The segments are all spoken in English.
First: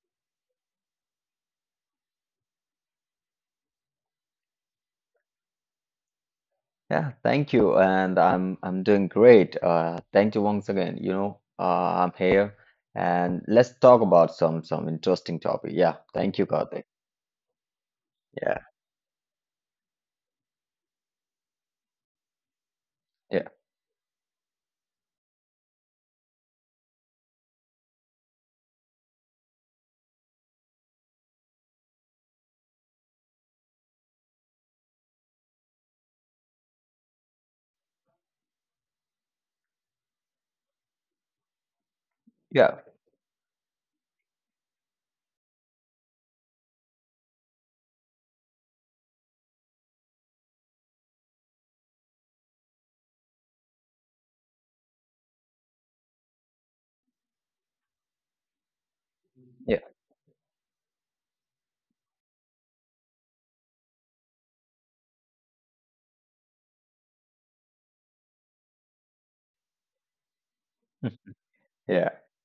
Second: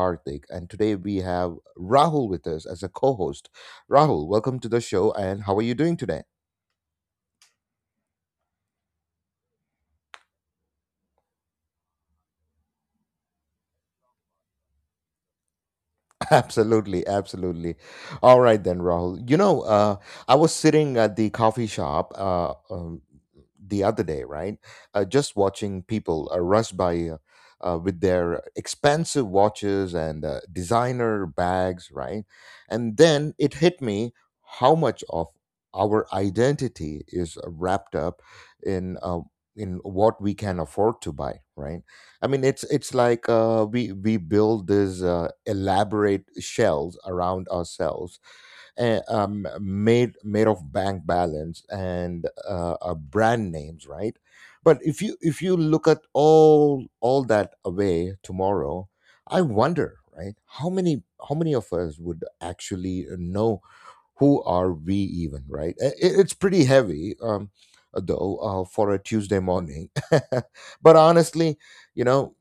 Karthik, and today we have Rahul with us as a co host. Rahul, welcome to the show, and how are you doing today? Yeah, thank you. And I'm doing great. Thank you once again. You know, I'm here and let's talk about some interesting topic. Yeah, thank you, Karthik. Absolutely, absolutely. All Yeah, right then, Rahul. I was sitting at the coffee shop yeah, the other day, right? Just watching people rush by with their expensive watches and designer bags, right? And then it hit me how much of our identity is wrapped up in uh, in what we can afford to buy, right? I mean, it's yeah, it's like we build these elaborate shells around ourselves, made of bank balance and brand names, right? But if you look at all that away tomorrow, I yeah, wonder, right? How many of us would actually know who are we even, right? It's pretty heavy, though, for a Tuesday morning. But honestly, you yeah. know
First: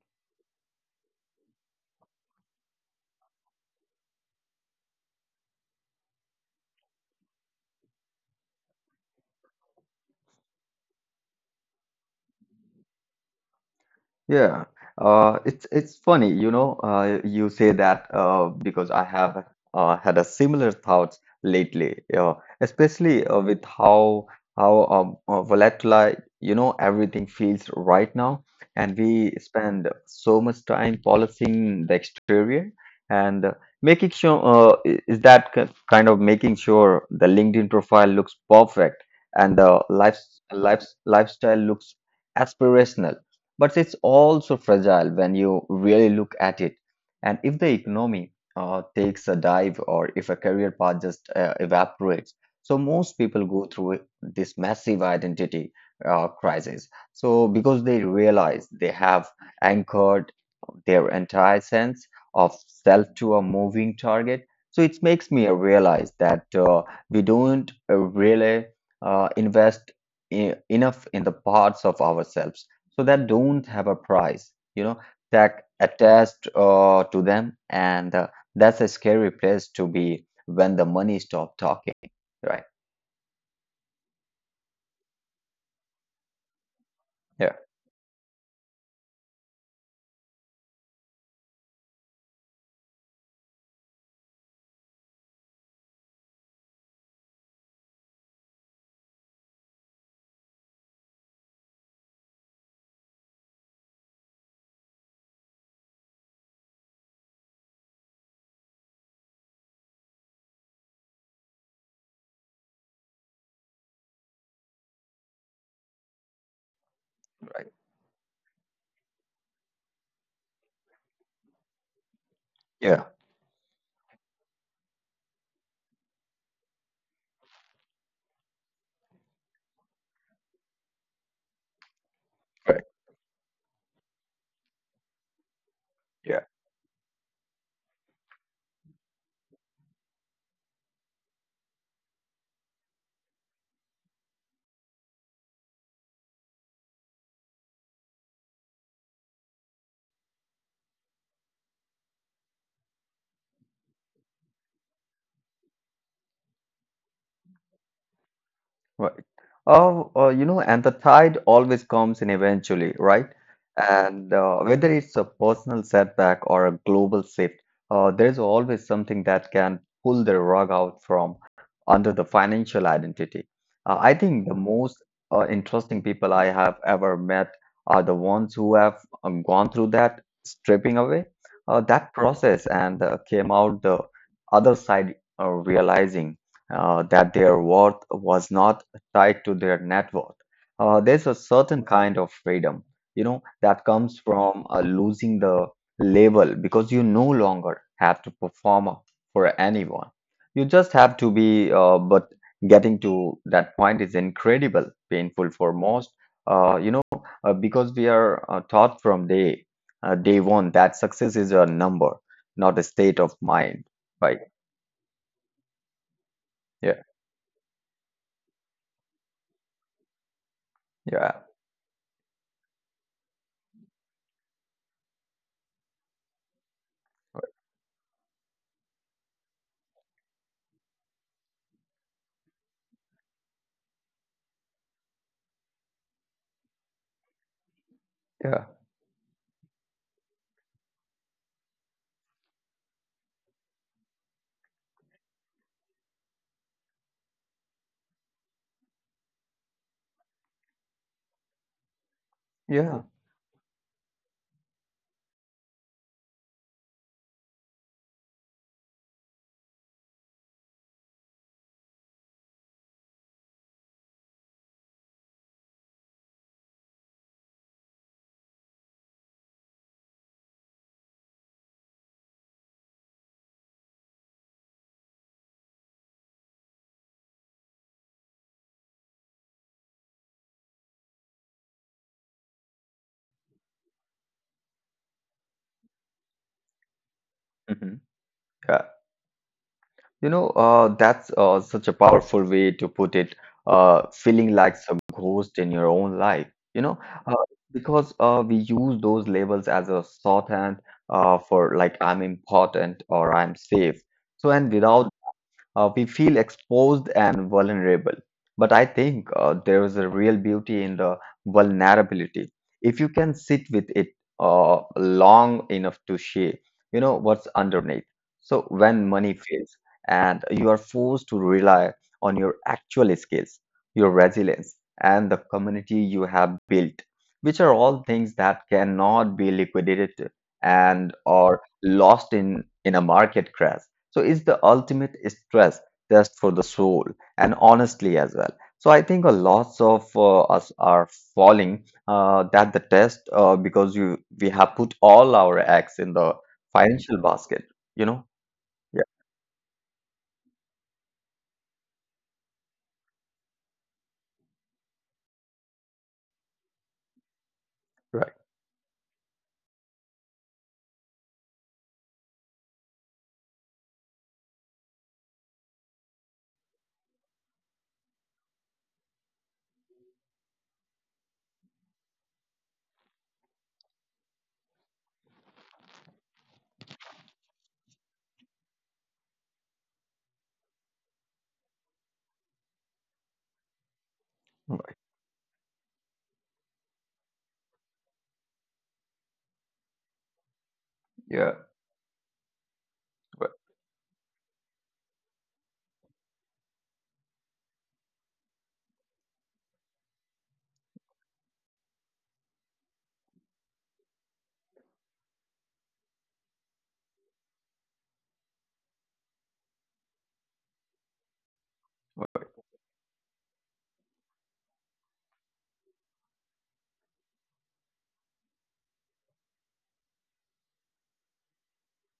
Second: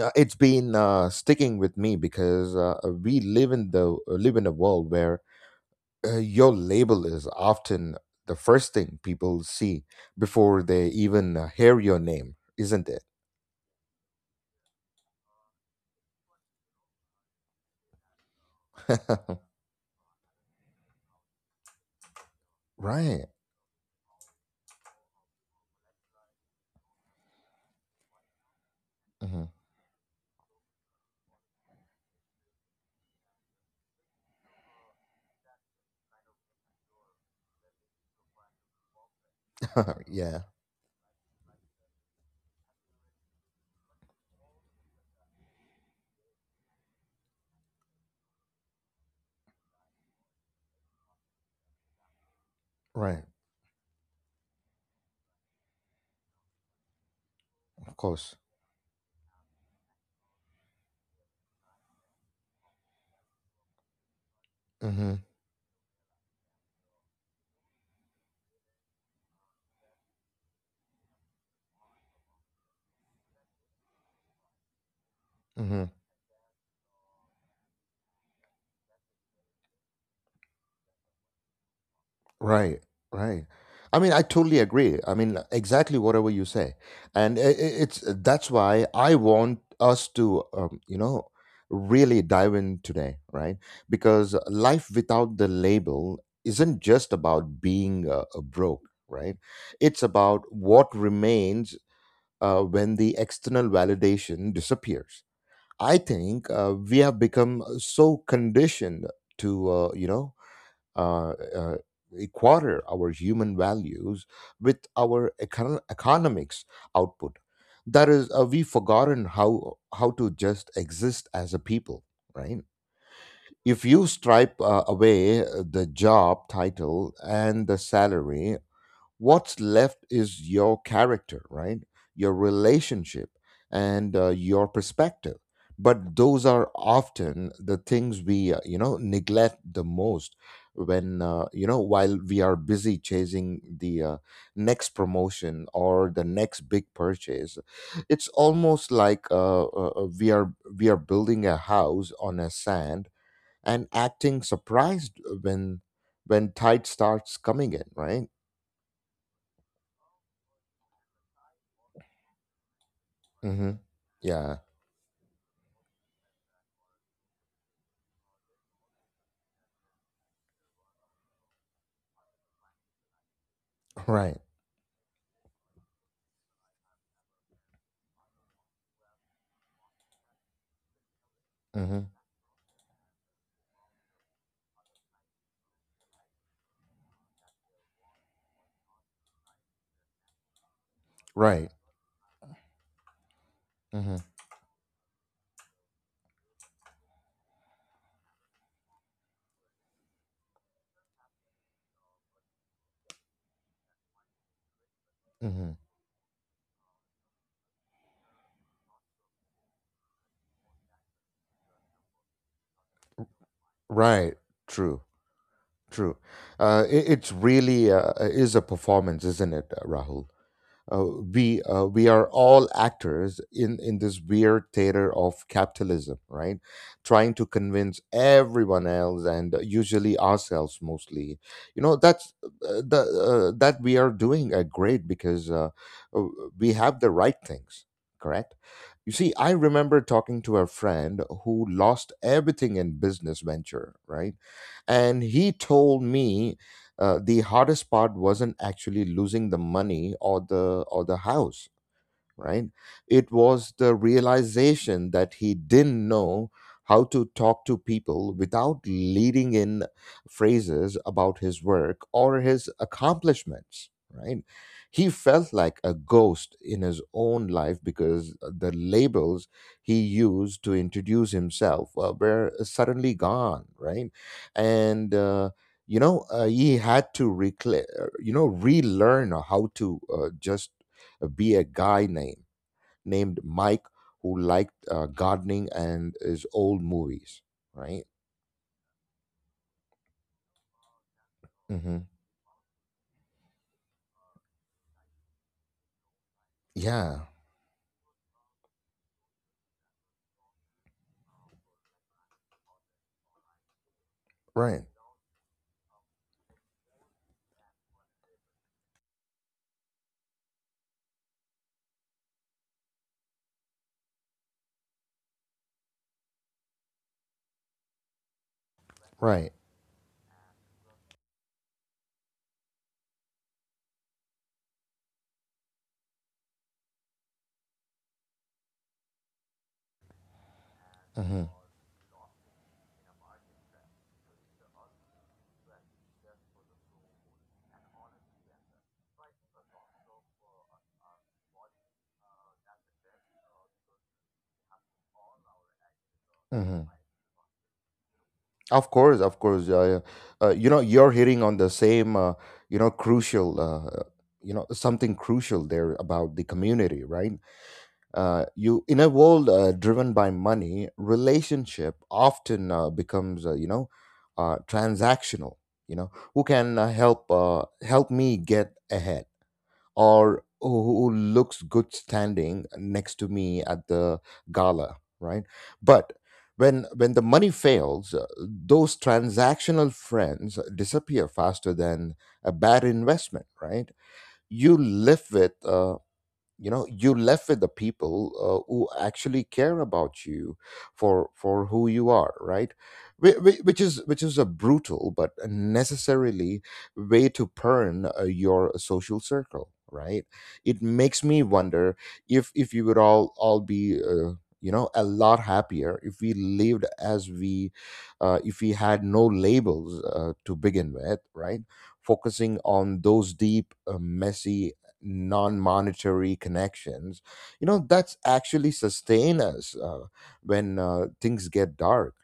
it's been sticking with me because we live in the live in a world where your label is often the first thing people see before they even hear your name, isn't it? Yeah, it's funny, you know, you say that because I have had a similar thoughts lately, uh, especially Right. uh, with how volatile, you know, everything feels right now, and we Hmm. spend so much time polishing the exterior and making sure kind of making sure the LinkedIn profile looks perfect and the life Yeah. life lifestyle looks aspirational, but it's also fragile when you really look at it. And if the economy takes a dive or if a career path just evaporates, so most Right. people go through this massive identity crisis, So because Of they course. realize they have anchored their entire sense of self to a moving target. So it Hmm. makes me realize that we don't really invest enough in the parts of ourselves so that don't have a price, you know, that Hmm. attached to them, and that's a scary place to be when the money stop talking, right? Right, right. I mean, I totally agree. I mean, exactly whatever you say, and Yeah, it's that's why I want us to, you know, really dive in today, right? Because life without the label isn't just about being broke, right? It's about what remains when the external validation disappears. I think we have become so conditioned to, uh, uh, equator our human values with our econ- economics output. That is, we've forgotten how to just exist as a people, right? yeah, If you stripe away the job title and the salary, what's left is your character, right? Your relationship and your perspective, but those yeah. are often the things we, neglect the most when, while we are busy chasing the next promotion or the next big purchase. It's almost like we are building a house on a sand and acting surprised when tide starts coming in, right? Right. Oh, you know, and the tide always comes in eventually, right? Mm-hmm. And Yeah. Whether it's a personal setback or a global shift, there's always something that can pull the rug out from under the financial identity. I Right. think the most interesting people I have ever met are the ones who have gone through that stripping away, Mm-hmm. that process, and came out the other side realizing that their worth was not tied to their net worth. There's a Right. certain kind of freedom, you know, that Mm-hmm. comes from losing the label, because you no longer have to perform for anyone. You just have to be, but getting to that point is incredible, painful Mm-hmm. for most, you know, because we are taught from day one that success is a number, not a state of mind. Right? Right. True. True. Yeah. It's really is a performance, isn't it, Rahul? uh, Yeah. we are all actors in this weird theater of capitalism, right? Trying to convince everyone else and usually ourselves mostly, you know, that we are doing great because uh, we have the right things, correct? Yeah. You see, I remember talking to a friend who lost everything in business venture, right? And he told me the hardest part wasn't actually losing the money or the house, right? Yeah. It was the realization that he didn't know how to talk to people without leading in phrases about his work or his accomplishments, right? He felt like a ghost in his own life because the labels he used to introduce himself were suddenly gone, right? And he had to relearn how to just be a guy named Mike who liked gardening and his old movies, Yeah. Hmm. right? You know, that's such a Hmm. powerful way to put it, feeling like some ghost in your own life, you know, Yeah, uh, because we use those labels as a shorthand for like I'm important or I'm safe. So, and right, without we feel exposed and vulnerable. But I think there is a real beauty in the vulnerability. If you can sit with it long enough to share, you know what's underneath. So when money right. fails and you are forced to rely on your actual skills, your resilience, and the community you have built, which are all things that cannot be liquidated and Hmm. or lost in a market crash, so it's the ultimate stress test for the soul, and honestly as well. So I think a lots of us are falling that the test, because you we have put all our eggs in the Hmm. financial basket. You know? Of Yeah. course, of course. You're hitting on the same, crucial, something crucial there about the community, right? Right. You in a world driven by money, relationship often becomes, transactional. You know, who can help me get ahead? Or who looks good standing next to me at the gala, right? But when the money fails, those transactional friends disappear faster than a bad investment, right? You Right. live with you left with the people who actually care about you Yeah. for who you are, right? Right. Which is a brutal but necessarily way to earn your social circle, right? It makes me wonder if you would all be a lot happier if we lived as we if we had no labels to begin with, right? Right. Focusing on those deep messy non-monetary connections, you know, that's actually sustain us when things get dark,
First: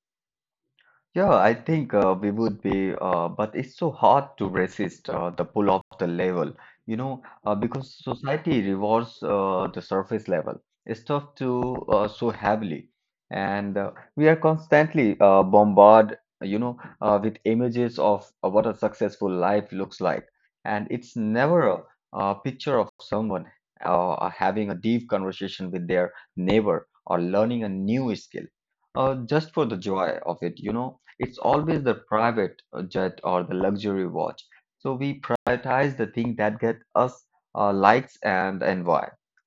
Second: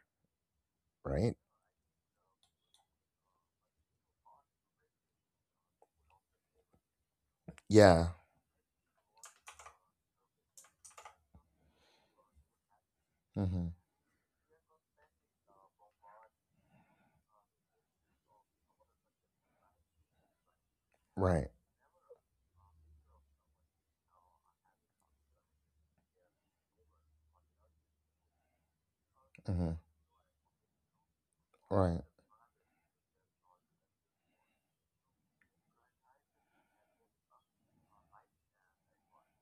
Yeah, right? I think we would be, but it's so hard to resist the pull of the level, you know, because Yeah. society rewards the surface level stuff too so heavily, Hmm. and we are constantly bombarded, you know, with images of what a successful life looks like, and it's Right. never a picture of someone having a deep conversation with their neighbor or learning a new skill, just for the Hmm. joy of it, you know, it's always the Right, private jet or the luxury watch. So we prioritize the thing that get us likes and envy,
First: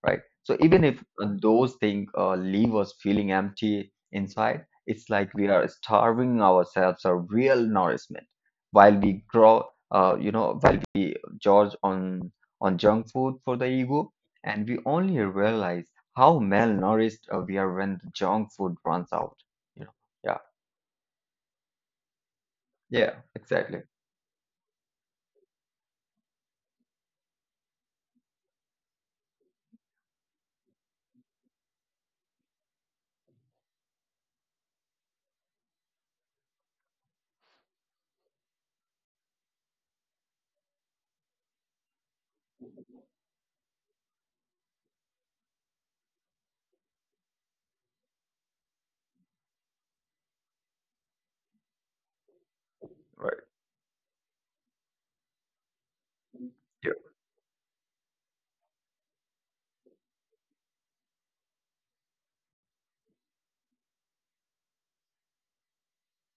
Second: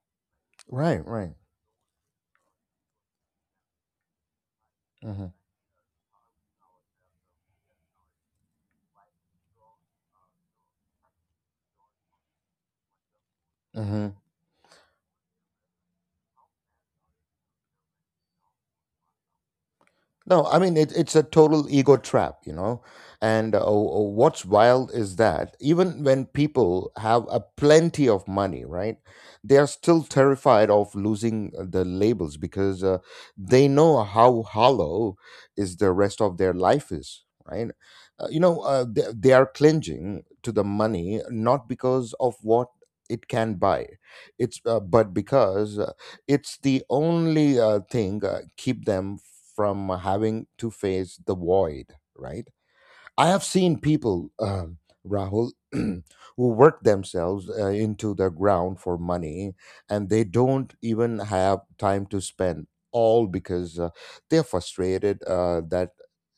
right? So even if right, right. those things leave us feeling empty inside, it's Hmm. like we are starving ourselves of real nourishment while we grow, you know, while we gorge on junk food for the ego, Hmm. and we only realize how malnourished we are when the junk food runs out. You know, yeah, No, I mean it's a total ego trap, you know. yeah, And exactly. What's wild is that even when people have a plenty of money, right, they are still terrified of losing the labels because they know how hollow is the rest of their life is, right? They are clinging to the money not because of what it can buy, it's but because it's the only thing keep them from having to face the void, right? I have Right. seen people, Rahul, who work Yeah. themselves into the ground for money, and they don't even have time to spend, all because they're frustrated that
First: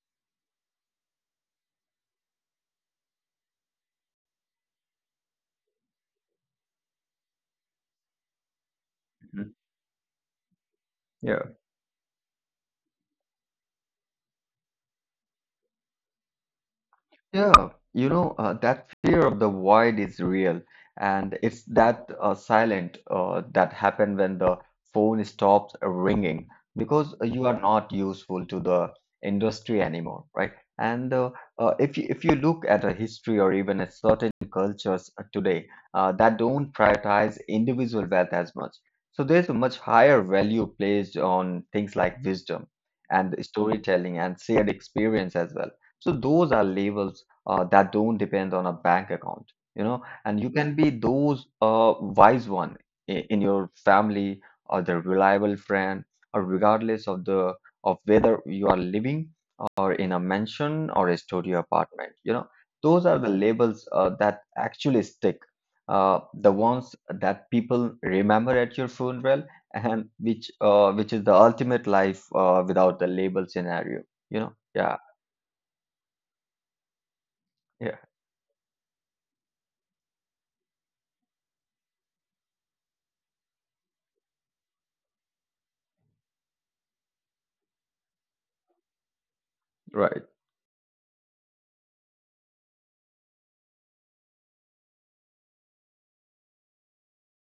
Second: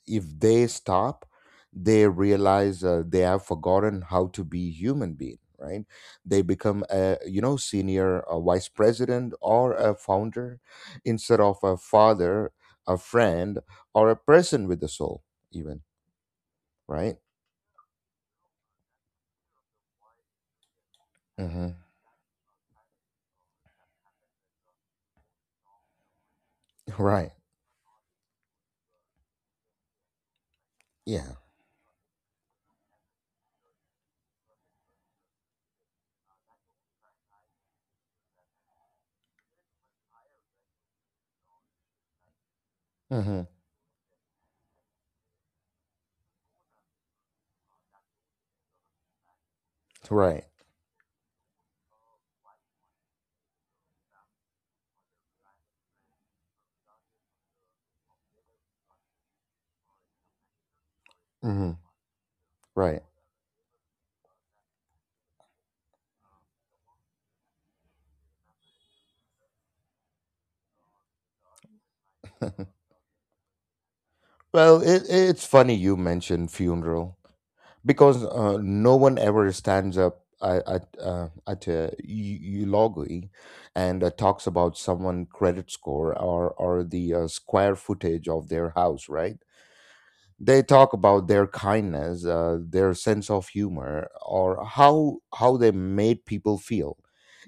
if they stop, they realize they have forgotten how to be human being, right? They become a, you know, senior a vice president Mhm. or a founder instead Yeah. of a father, a friend, or a person with a soul, even, right? Yeah, you know, that fear of the void is real, and it's Hmm. that silent that happen when the phone stops ringing because Right. you are not useful to the industry anymore, right? And Yeah. If you look at a history or even at certain cultures today that don't prioritize individual wealth as much, so there's a much higher value placed on things like wisdom and Hmm. storytelling and shared experience as well. So those are labels that don't depend on a bank account, you know, and Right. you can be those wise one in your family or the reliable friend, or regardless of the of whether you are living or in a mansion or a studio Hmm. apartment, you know, those Right. are the labels that actually stick. The ones that people remember at your funeral, and which is the ultimate life without the label scenario, you know? Well, Yeah, it's funny you mentioned funeral yeah, because no one ever stands up at a eulogy and talks about someone' credit score, or the square footage of their house, right? right, They talk about their kindness, their sense of humor, or how they made people feel.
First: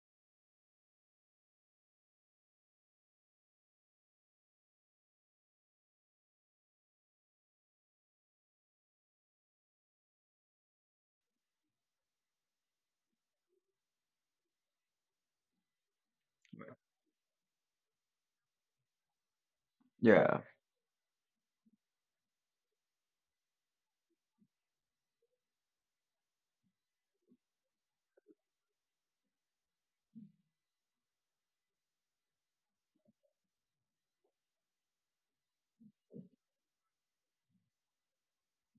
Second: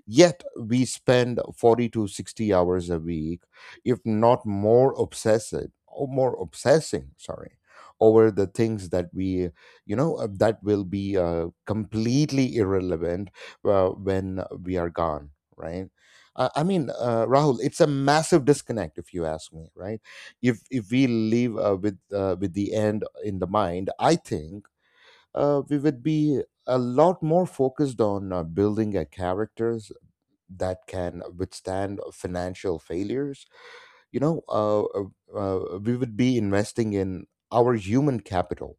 Yet we spend 40 to 60 hours a week, if not more obsessive or more obsessing, sorry, over the things that we, you know, that will be completely irrelevant when we are gone, right? I mean, Rahul, it's a massive disconnect if you ask me, right? yeah. If we live with the end in the mind, I think we would be a lot more focused on building a character that can withstand financial failures, you know, uh, uh, we would be investing in our human capital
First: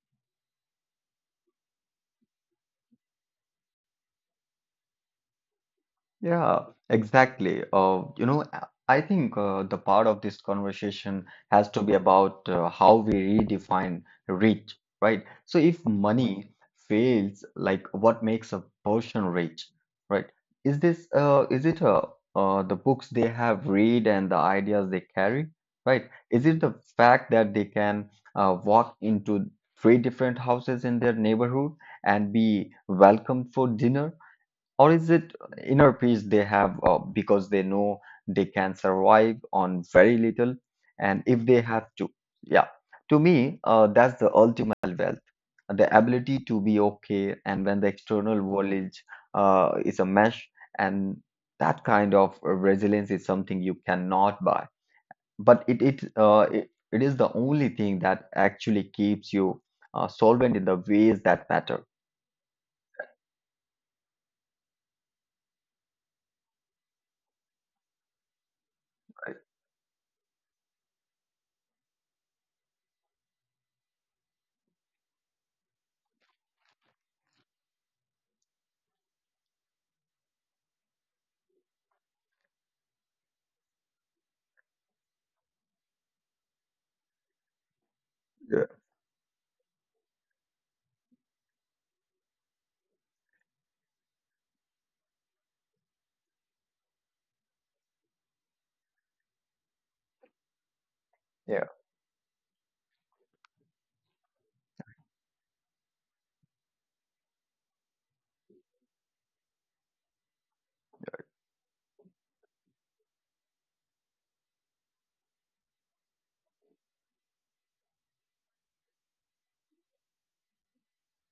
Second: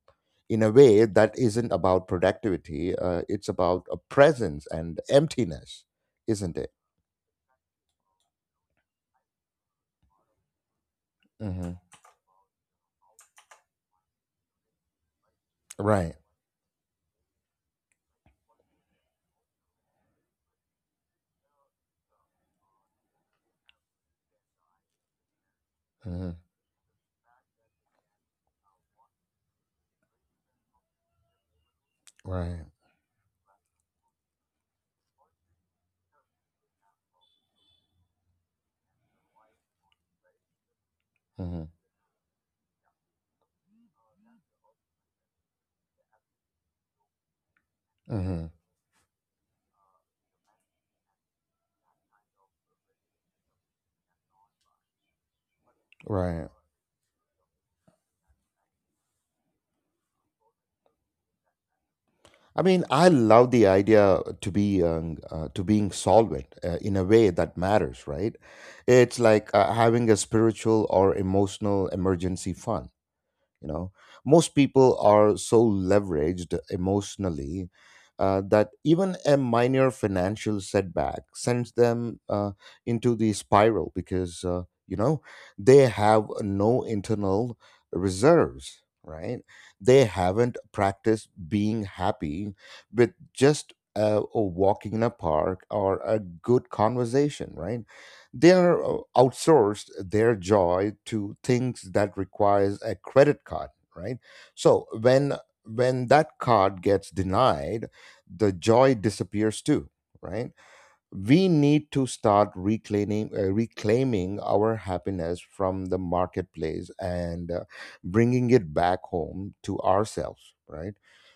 in a way that isn't about productivity. It's about a presence and emptiness, isn't Yeah, it? exactly. You know, I think the part of this conversation has Hmm. to be about how we redefine rich, right? So if Right. money fails, like what makes a person rich, right? Is it the books they have read and the ideas they carry, right? Hmm. Is it the fact that they can walk into three different houses in their neighborhood and Right. be welcomed for dinner? Or is it inner peace they have because they know they can survive on very little and if they Hmm. have to? Yeah. To me, that's the ultimate wealth. The ability to be okay and when the external Hmm. world is a mesh, and that kind of resilience is something you cannot buy. But Right. It is the only thing that actually keeps you solvent in the ways that matter. I mean, I love the idea to be to being solvent in a way that matters, right? It's like having a spiritual or emotional emergency fund, you know. Most people are so leveraged emotionally that even a minor financial setback sends them into the spiral because you know they have no internal reserves, right? They haven't practiced being happy with just a walking in a park or a good conversation, right? They are outsourced their joy to Yeah. things that requires a credit card, right? So when that card gets denied, the joy disappears too, right? We need to start reclaiming reclaiming our happiness from the marketplace and bringing it back home to ourselves, right?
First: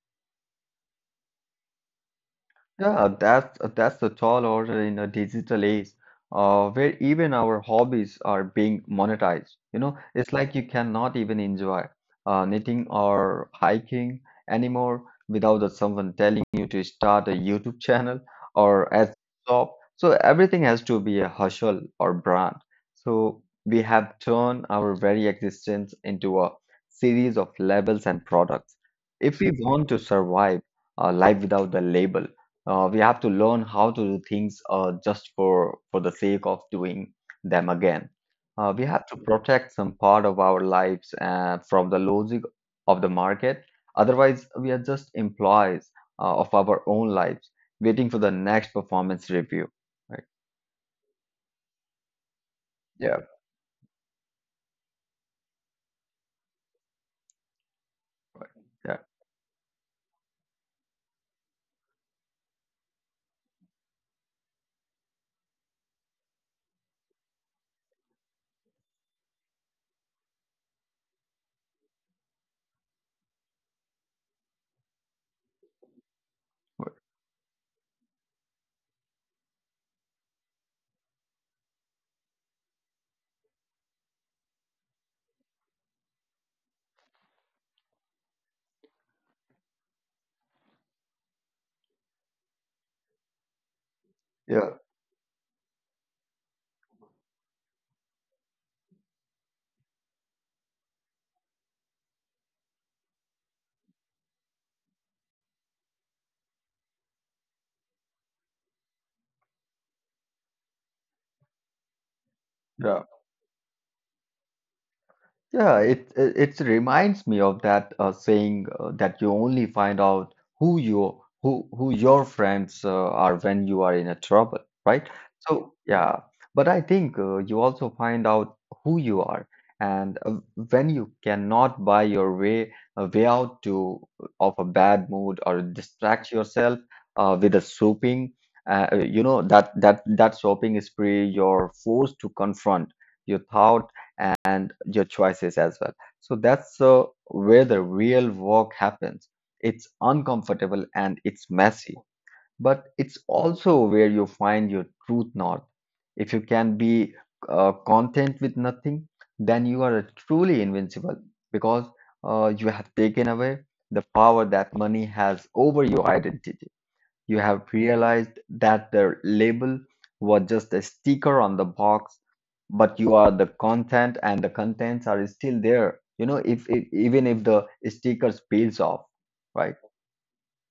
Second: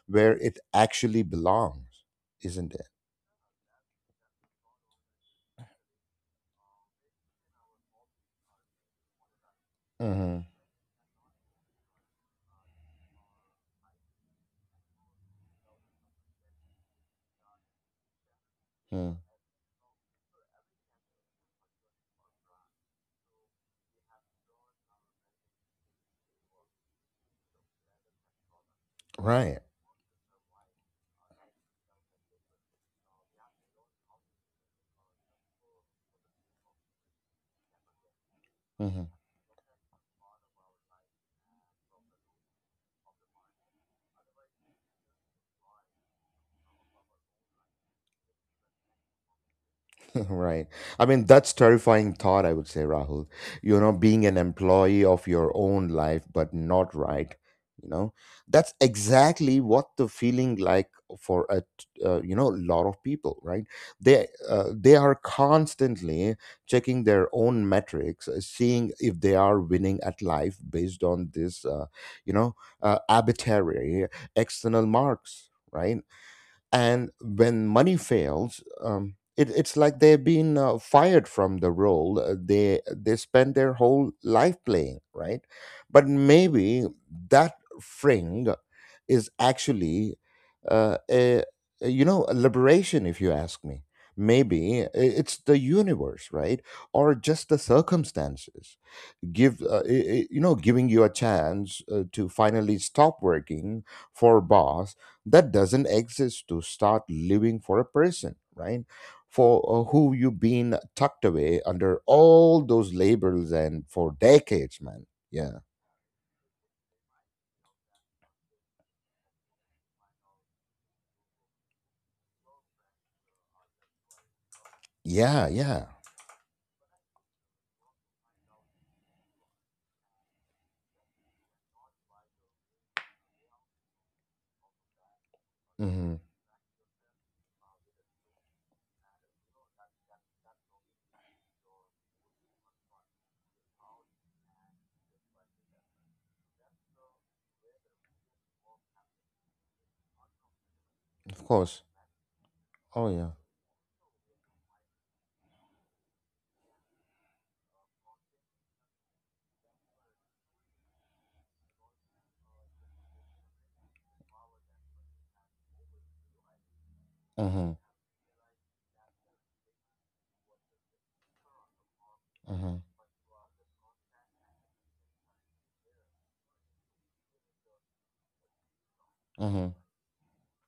Where it actually belongs, isn't it? Yeah, that's the tall order in a digital age, where even our hobbies are being monetized. You know, it's Mm-hmm. like you cannot even enjoy knitting or hiking anymore without the someone telling you to start a YouTube channel or Hmm. a shop. So everything has to be a hustle or brand. So we have turned our very existence into a series of labels and products. If we Right. want to survive life without the label. We have to learn how to do things just for the sake of doing them again. We have Mm-hmm. to protect some part of our lives from the logic of the market. Otherwise, we are just employees of our own lives, waiting for the next performance review. Right? Right. I mean, that's terrifying thought, I would say, Yeah. Rahul. You know, being an employee of your own life, but not, right. You know, that's Yeah. exactly what the feeling like for a lot of people, right? They are constantly checking their own metrics, seeing if they are winning at life based on this, you know, arbitrary external marks. Right, and when money fails, it's like they've been fired from the role they spend their whole life playing, right? But maybe that fring is actually uh, a, a, you know, a liberation, if you ask me. Yeah. Maybe it's the universe, right, or just the circumstances give giving you a chance to finally stop working for a boss that doesn't exist, to start living for a person, right? For who you've been tucked away under all those Yeah. labels and for decades, man. Yeah. Yeah, it reminds me of that saying that you only find out who your friends are when you are in a trouble, right? Yeah. So Yeah. yeah, but I think you also find out who you are, and when you cannot buy your way a way out to of a bad mood or Hmm. distract yourself with a soaping, you know that soaping spree you're forced to confront your thoughts and your choices as well. So that's where the real work happens. It's uncomfortable and it's Of course. messy, but Oh it's yeah. also where you find your truth north. If you can be content with nothing, then you are truly invincible, because you have taken away the power that money has over your identity. You have Mm-hmm. realized that the label was just a sticker on the box, Mm-hmm. but you are the content, and the contents are still there, you know, if even if the stickers peels off, Mm-hmm. right?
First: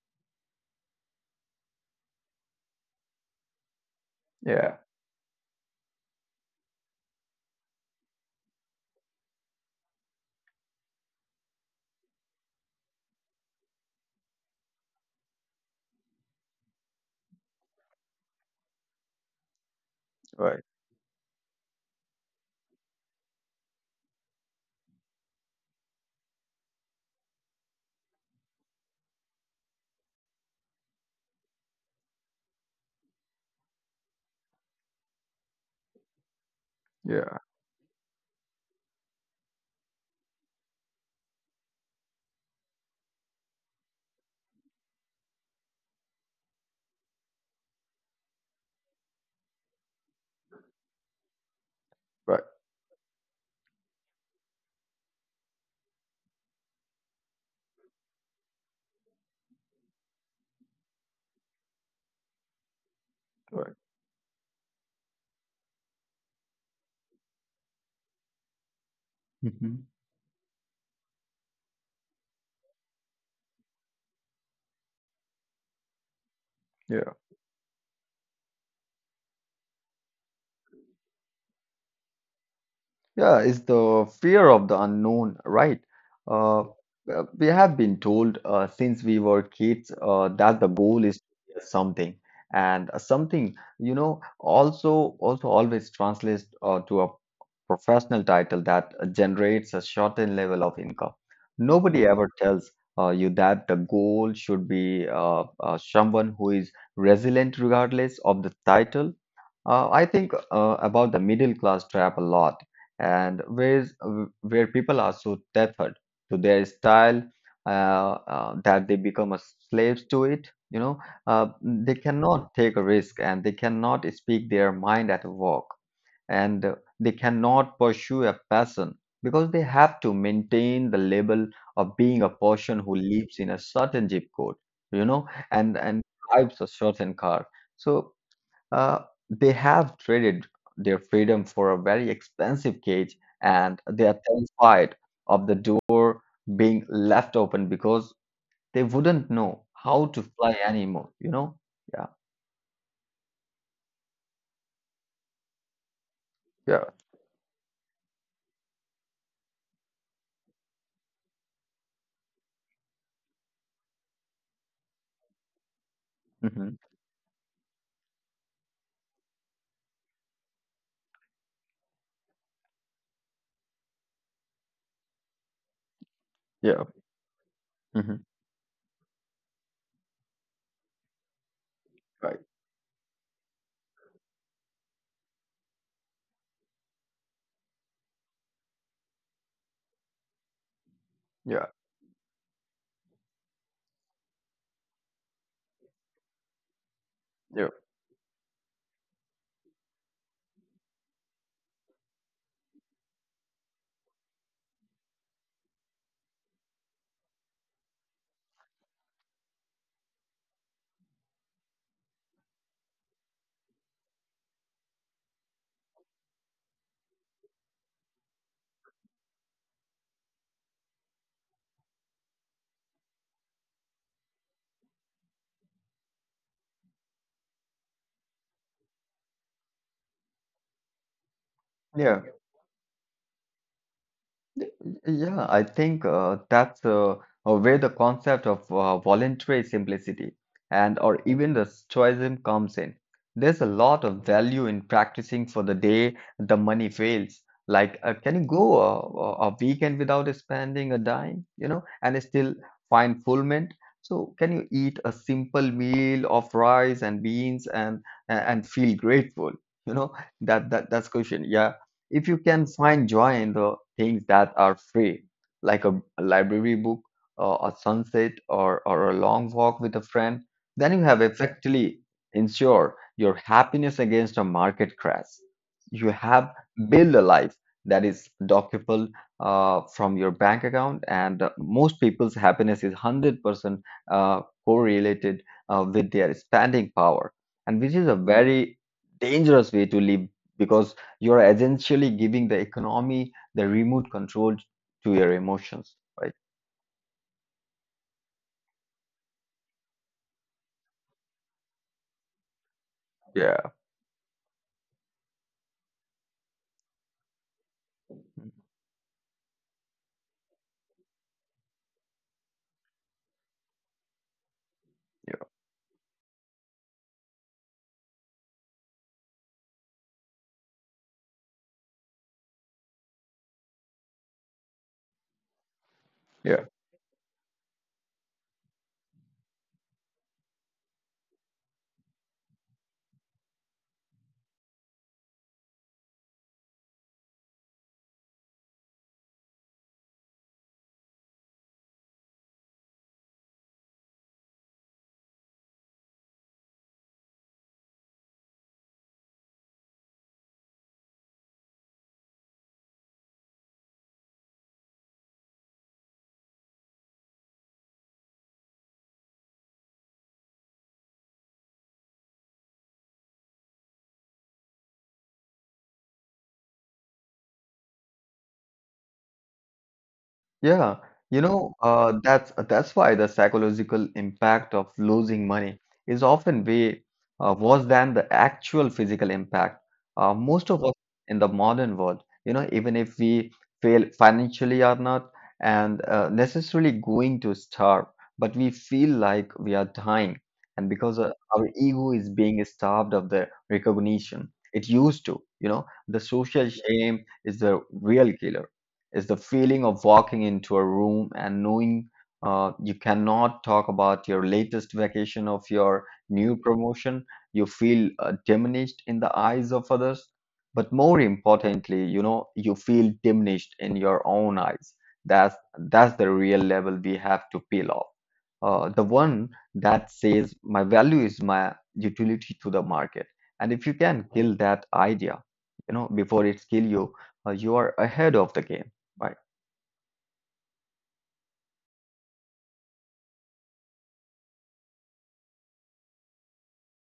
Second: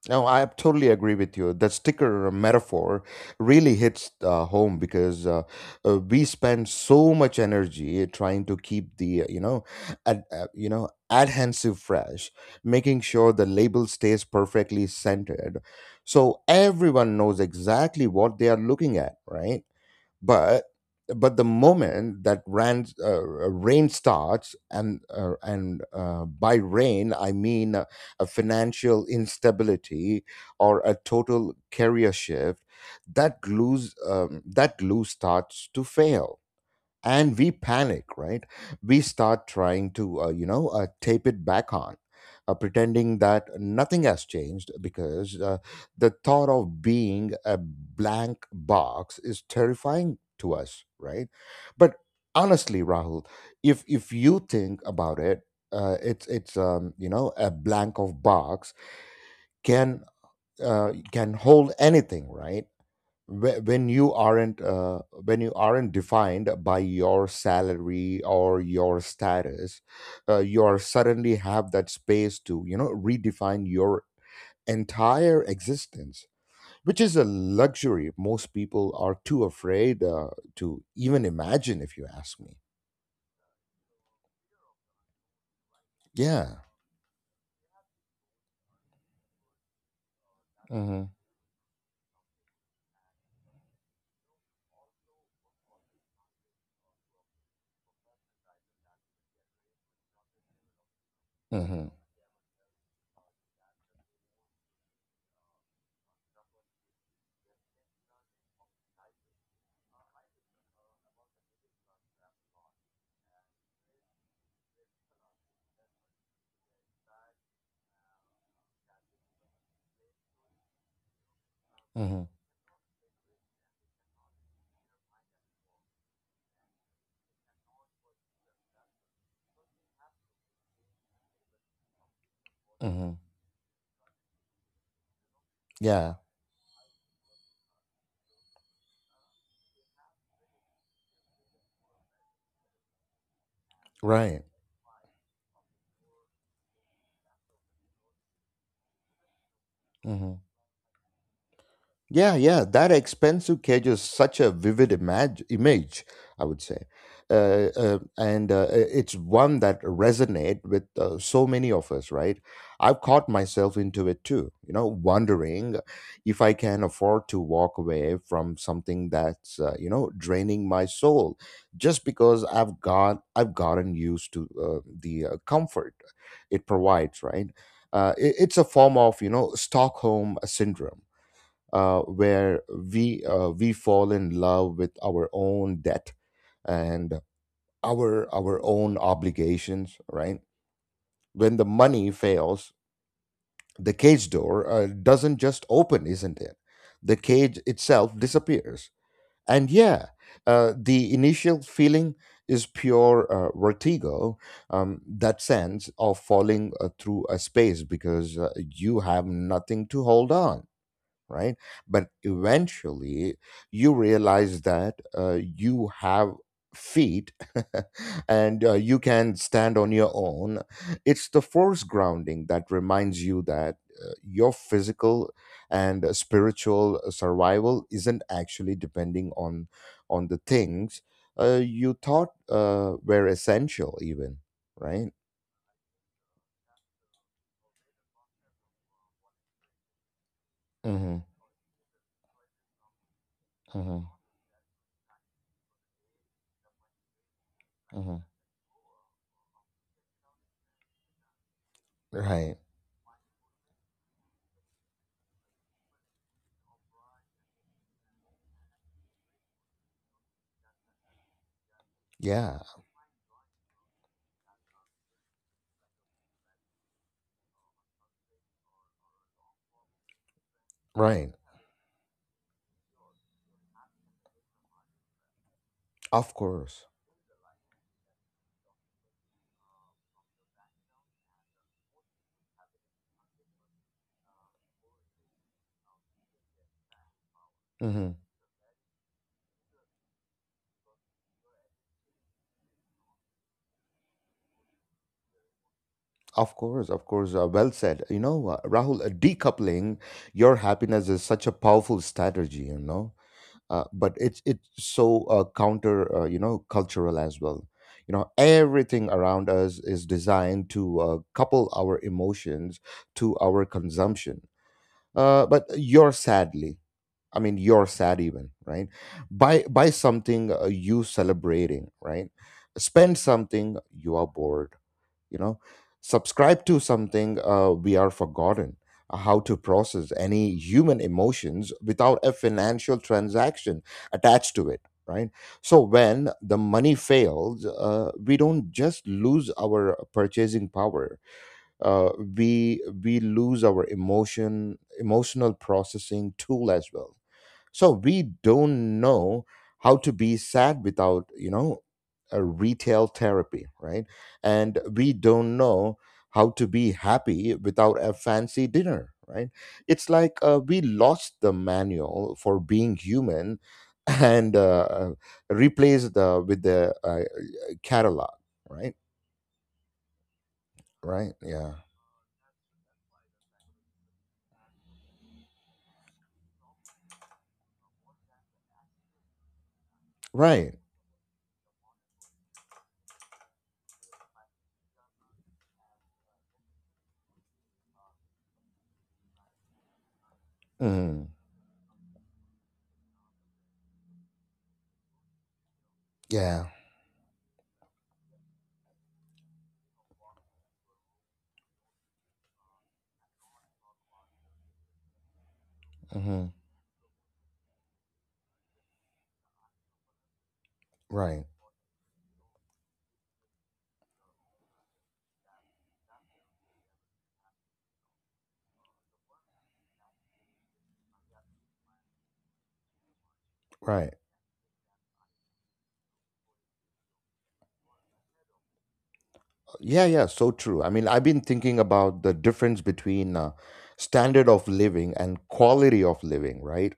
No, I totally agree with you. That sticker metaphor really hits Yeah. home because we spend so much energy trying to keep the adhesive fresh, making sure the label stays perfectly centered, so everyone knows exactly what they are looking at, right? Right. but but the moment that rain starts and by rain I mean a financial instability or a total career shift that glue starts to fail and Yeah. we panic, right? We start trying to tape it back on, pretending that nothing has changed because the thought of being a blank box is terrifying to us, right? but Right. Honestly, Rahul, if you think about it, it's a blank of box can can hold anything, right? whe- Right. when you aren't defined by your salary or your status, Mhm. You are suddenly have that space to, you know, redefine your entire existence, which is a luxury most people are too afraid to even imagine if you ask me. Yeah, it's the fear of the unknown, right? Yeah. We have been told since we were kids that the goal Mhm. is to be something, and something, you know, also always translates to a professional title that generates a certain level of income. Mhm. Nobody ever tells you that the goal should be someone who is resilient regardless of the title. I think about the middle class trap a lot and ways where people are so tethered to their style, uh, that they become a slaves to it. You know, they Mhm. cannot take a risk and they cannot speak their mind at work, and they cannot pursue a passion because they have to maintain the label of being a person who Mhm. lives in a certain zip code, you know, and Yeah. drives a certain car. So uh, they have traded their freedom for a very expensive cage, and they are Right. terrified of the door being left open because they wouldn't know how to Mm-hmm. fly anymore, you know? Yeah, Yeah, that expensive cage is such a vivid image, I would yeah. say. Uh, uh, and uh, i- it's one that resonate with so many of us, right? I've caught myself into it too, you know, wondering if I Hmm. can afford to walk away from something that's, draining my soul just because I've gotten used to the comfort it Yeah. provides, right? Hmm. It's a form of, you know, Stockholm syndrome, Right. where we fall in love with our own debt and our own obligations, right? When Yeah, the money fails, the cage door doesn't just open, isn't it? The cage yeah, itself disappears, and yeah, the initial feeling is pure vertigo, that sense of falling through a space because you have nothing to hold on, right? But eventually, you realize that you have feet and you can stand on your own. It's the force grounding that reminds you that your physical and spiritual survival isn't actually depending on the things you yeah. thought were essential, even, right? Yeah, I think that's where the concept of voluntary simplicity and or Mm-hmm. even the stoicism comes in. There's a lot Mm-hmm. of value in practicing for the day the money fails. Like, Mm-hmm. can you go a weekend without spending a dime, and still Right. find fulfillment? So, can you eat a simple meal of rice and beans and feel grateful? You know, that's question. Yeah, if you can Yeah. find joy in the things that are free, like a library book, or a sunset, or a long walk with a friend, then you have Right. effectively ensured your happiness against a market crash. You Of have course. built a life that is dockable from your bank account, and most people's happiness is 100% correlated with their spending power, and which is a Mm-hmm. very dangerous way to live because you are essentially giving the economy the remote control to your emotions. Right. Of course, of course. Well said. You know, Rahul, decoupling your happiness is such a powerful strategy. You know, Yeah, but it's so cultural as well. You know, everything around us is designed to couple our emotions to our consumption. yeah, But you're sadly, I mean, you're sad even, right? Buy something, you celebrating, right? Spend something, you are bored, you know. yeah. Subscribe to something, we are forgotten how to process any human emotions without a financial transaction attached to it, right? So when the money fails, we don't just lose our purchasing power, uh, we lose our emotional processing tool as well. So we don't know how to be sad without, you know, a retail therapy, right? And we don't know how to be happy without a fancy dinner, right? It's like we lost the manual for being human and replaced with the catalog, right? Yeah, Right. Yeah. That's why the psychological impact of losing money is often way worse than the actual physical impact. Right. Most of us in the modern world, even if we fail financially or not, and necessarily going to starve, but we feel like we are dying, and because Mhm. our ego is being starved of the recognition it used to, the social Yeah. shame is the real killer, is the feeling of walking into a room and knowing you cannot talk about your latest vacation of your Hmm. new promotion. You feel diminished in the eyes of others, but more Right. importantly, you feel diminished in your own eyes. That's the real level we have to peel off. The one that says my value is my utility to the market, and if you Right. can kill that idea, before it's kill you, you are ahead of the game. Right. Yeah, so true. I mean, I've been thinking about the difference between standard of living and quality of living, right?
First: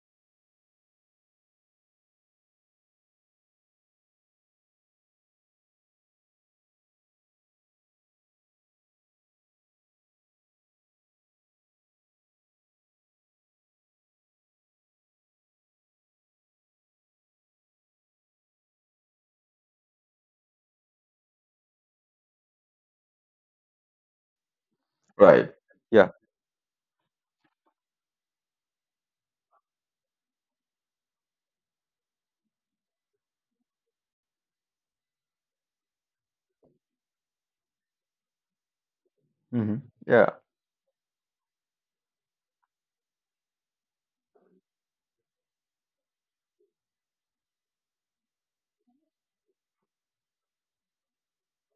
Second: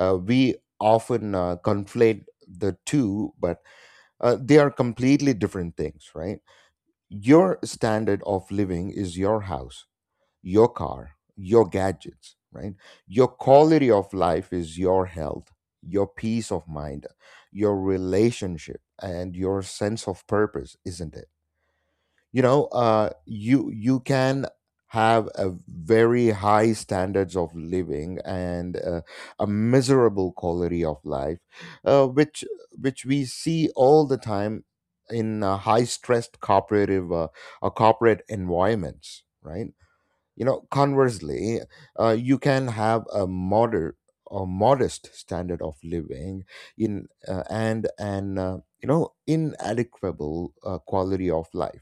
We often conflate the two, but they are completely different things, right? Your standard of living is your house, your car, your gadgets, right? Your quality of life is your health, your peace of mind, your relationship, and your sense of purpose, isn't it? You know, you you can have a Right. Yeah. very high standards of living and a miserable quality of life, uh, which which we see all the time in high stressed cooperative corporate environments, right? Hmm. You Yeah. know, conversely, you can have a moderate or modest standard of living in and an you know inadequate quality of life.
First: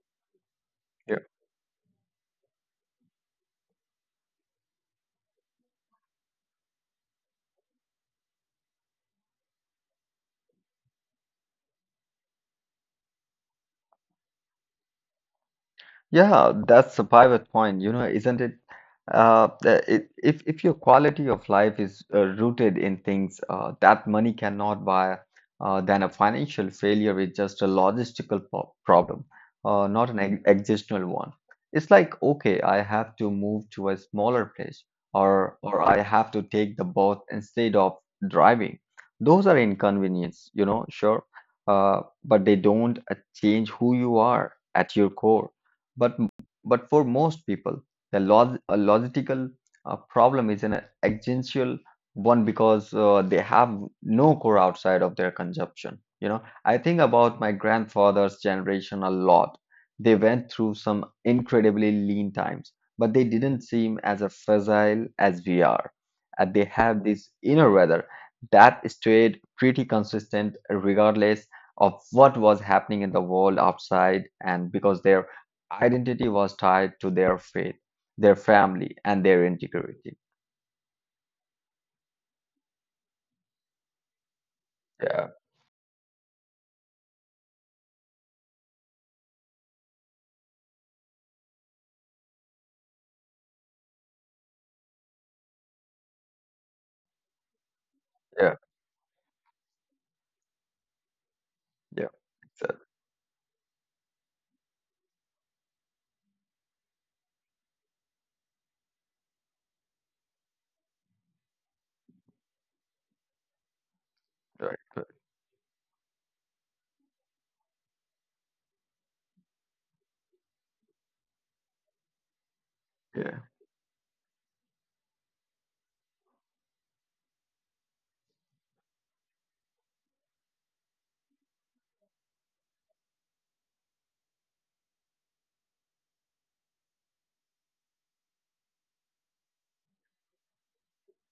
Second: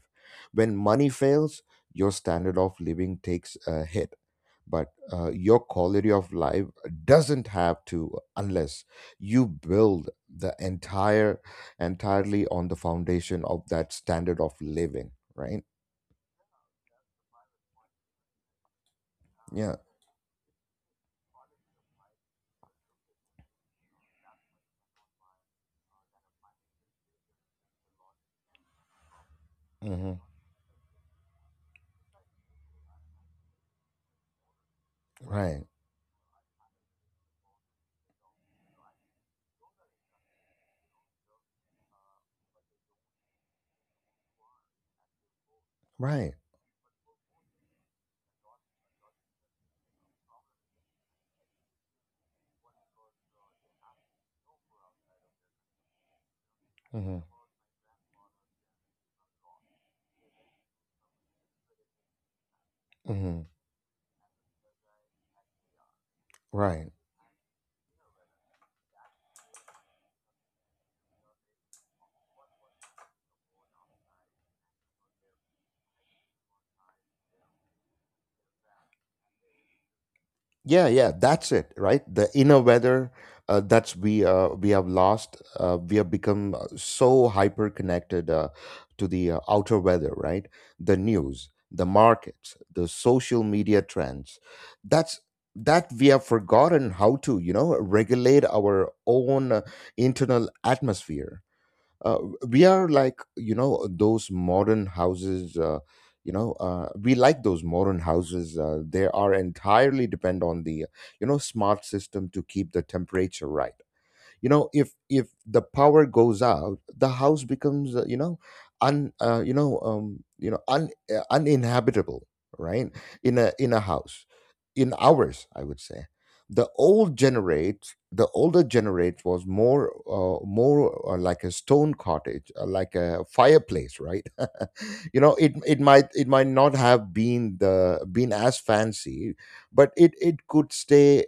When money Yeah. fails, your standard of living takes a hit, but your quality of life doesn't have to, unless you build the entirely on the foundation of that standard of living, right? Yeah, that's a pivot point, isn't it? Yeah. If your quality of life is rooted in things that money cannot buy, then a financial failure is just a logistical po problem, not Hmm. an existential one. It's like, okay, I have to move to a smaller place, Right. or I have to take the boat instead of driving. Those are inconvenience, sure, but they don't change who you are at your core. But Right. but for most people, the logistical problem is an existential one because they have no core outside of their consumption. I think Mm-hmm. about my grandfather's generation a lot. They went through some incredibly lean times, but they Mhm. didn't seem as a fragile as we are. And they Right. have this inner weather that stayed pretty consistent regardless of what was happening in the world outside, and because their identity was tied to their faith, their family, and their integrity. Yeah, that's it, right? The inner weather that's we have Yeah, lost. We have become so hyper connected to the outer weather, right? The news, the markets, the social media trends. That's that we have forgotten how to, you know, regulate yeah, our own internal atmosphere. yeah. Uh, we That, are like you know those modern houses You know, we like those modern houses, they are entirely depend on the, you know, smart system to keep the temperature right. You know, right, if right. if the power goes out the house becomes, you know un uninhabitable, right? Yeah, In a in a house in ours, I would say the older generate was more more like a stone cottage, like a fireplace, right? You know, it might not have been the been as fancy, but it could stay,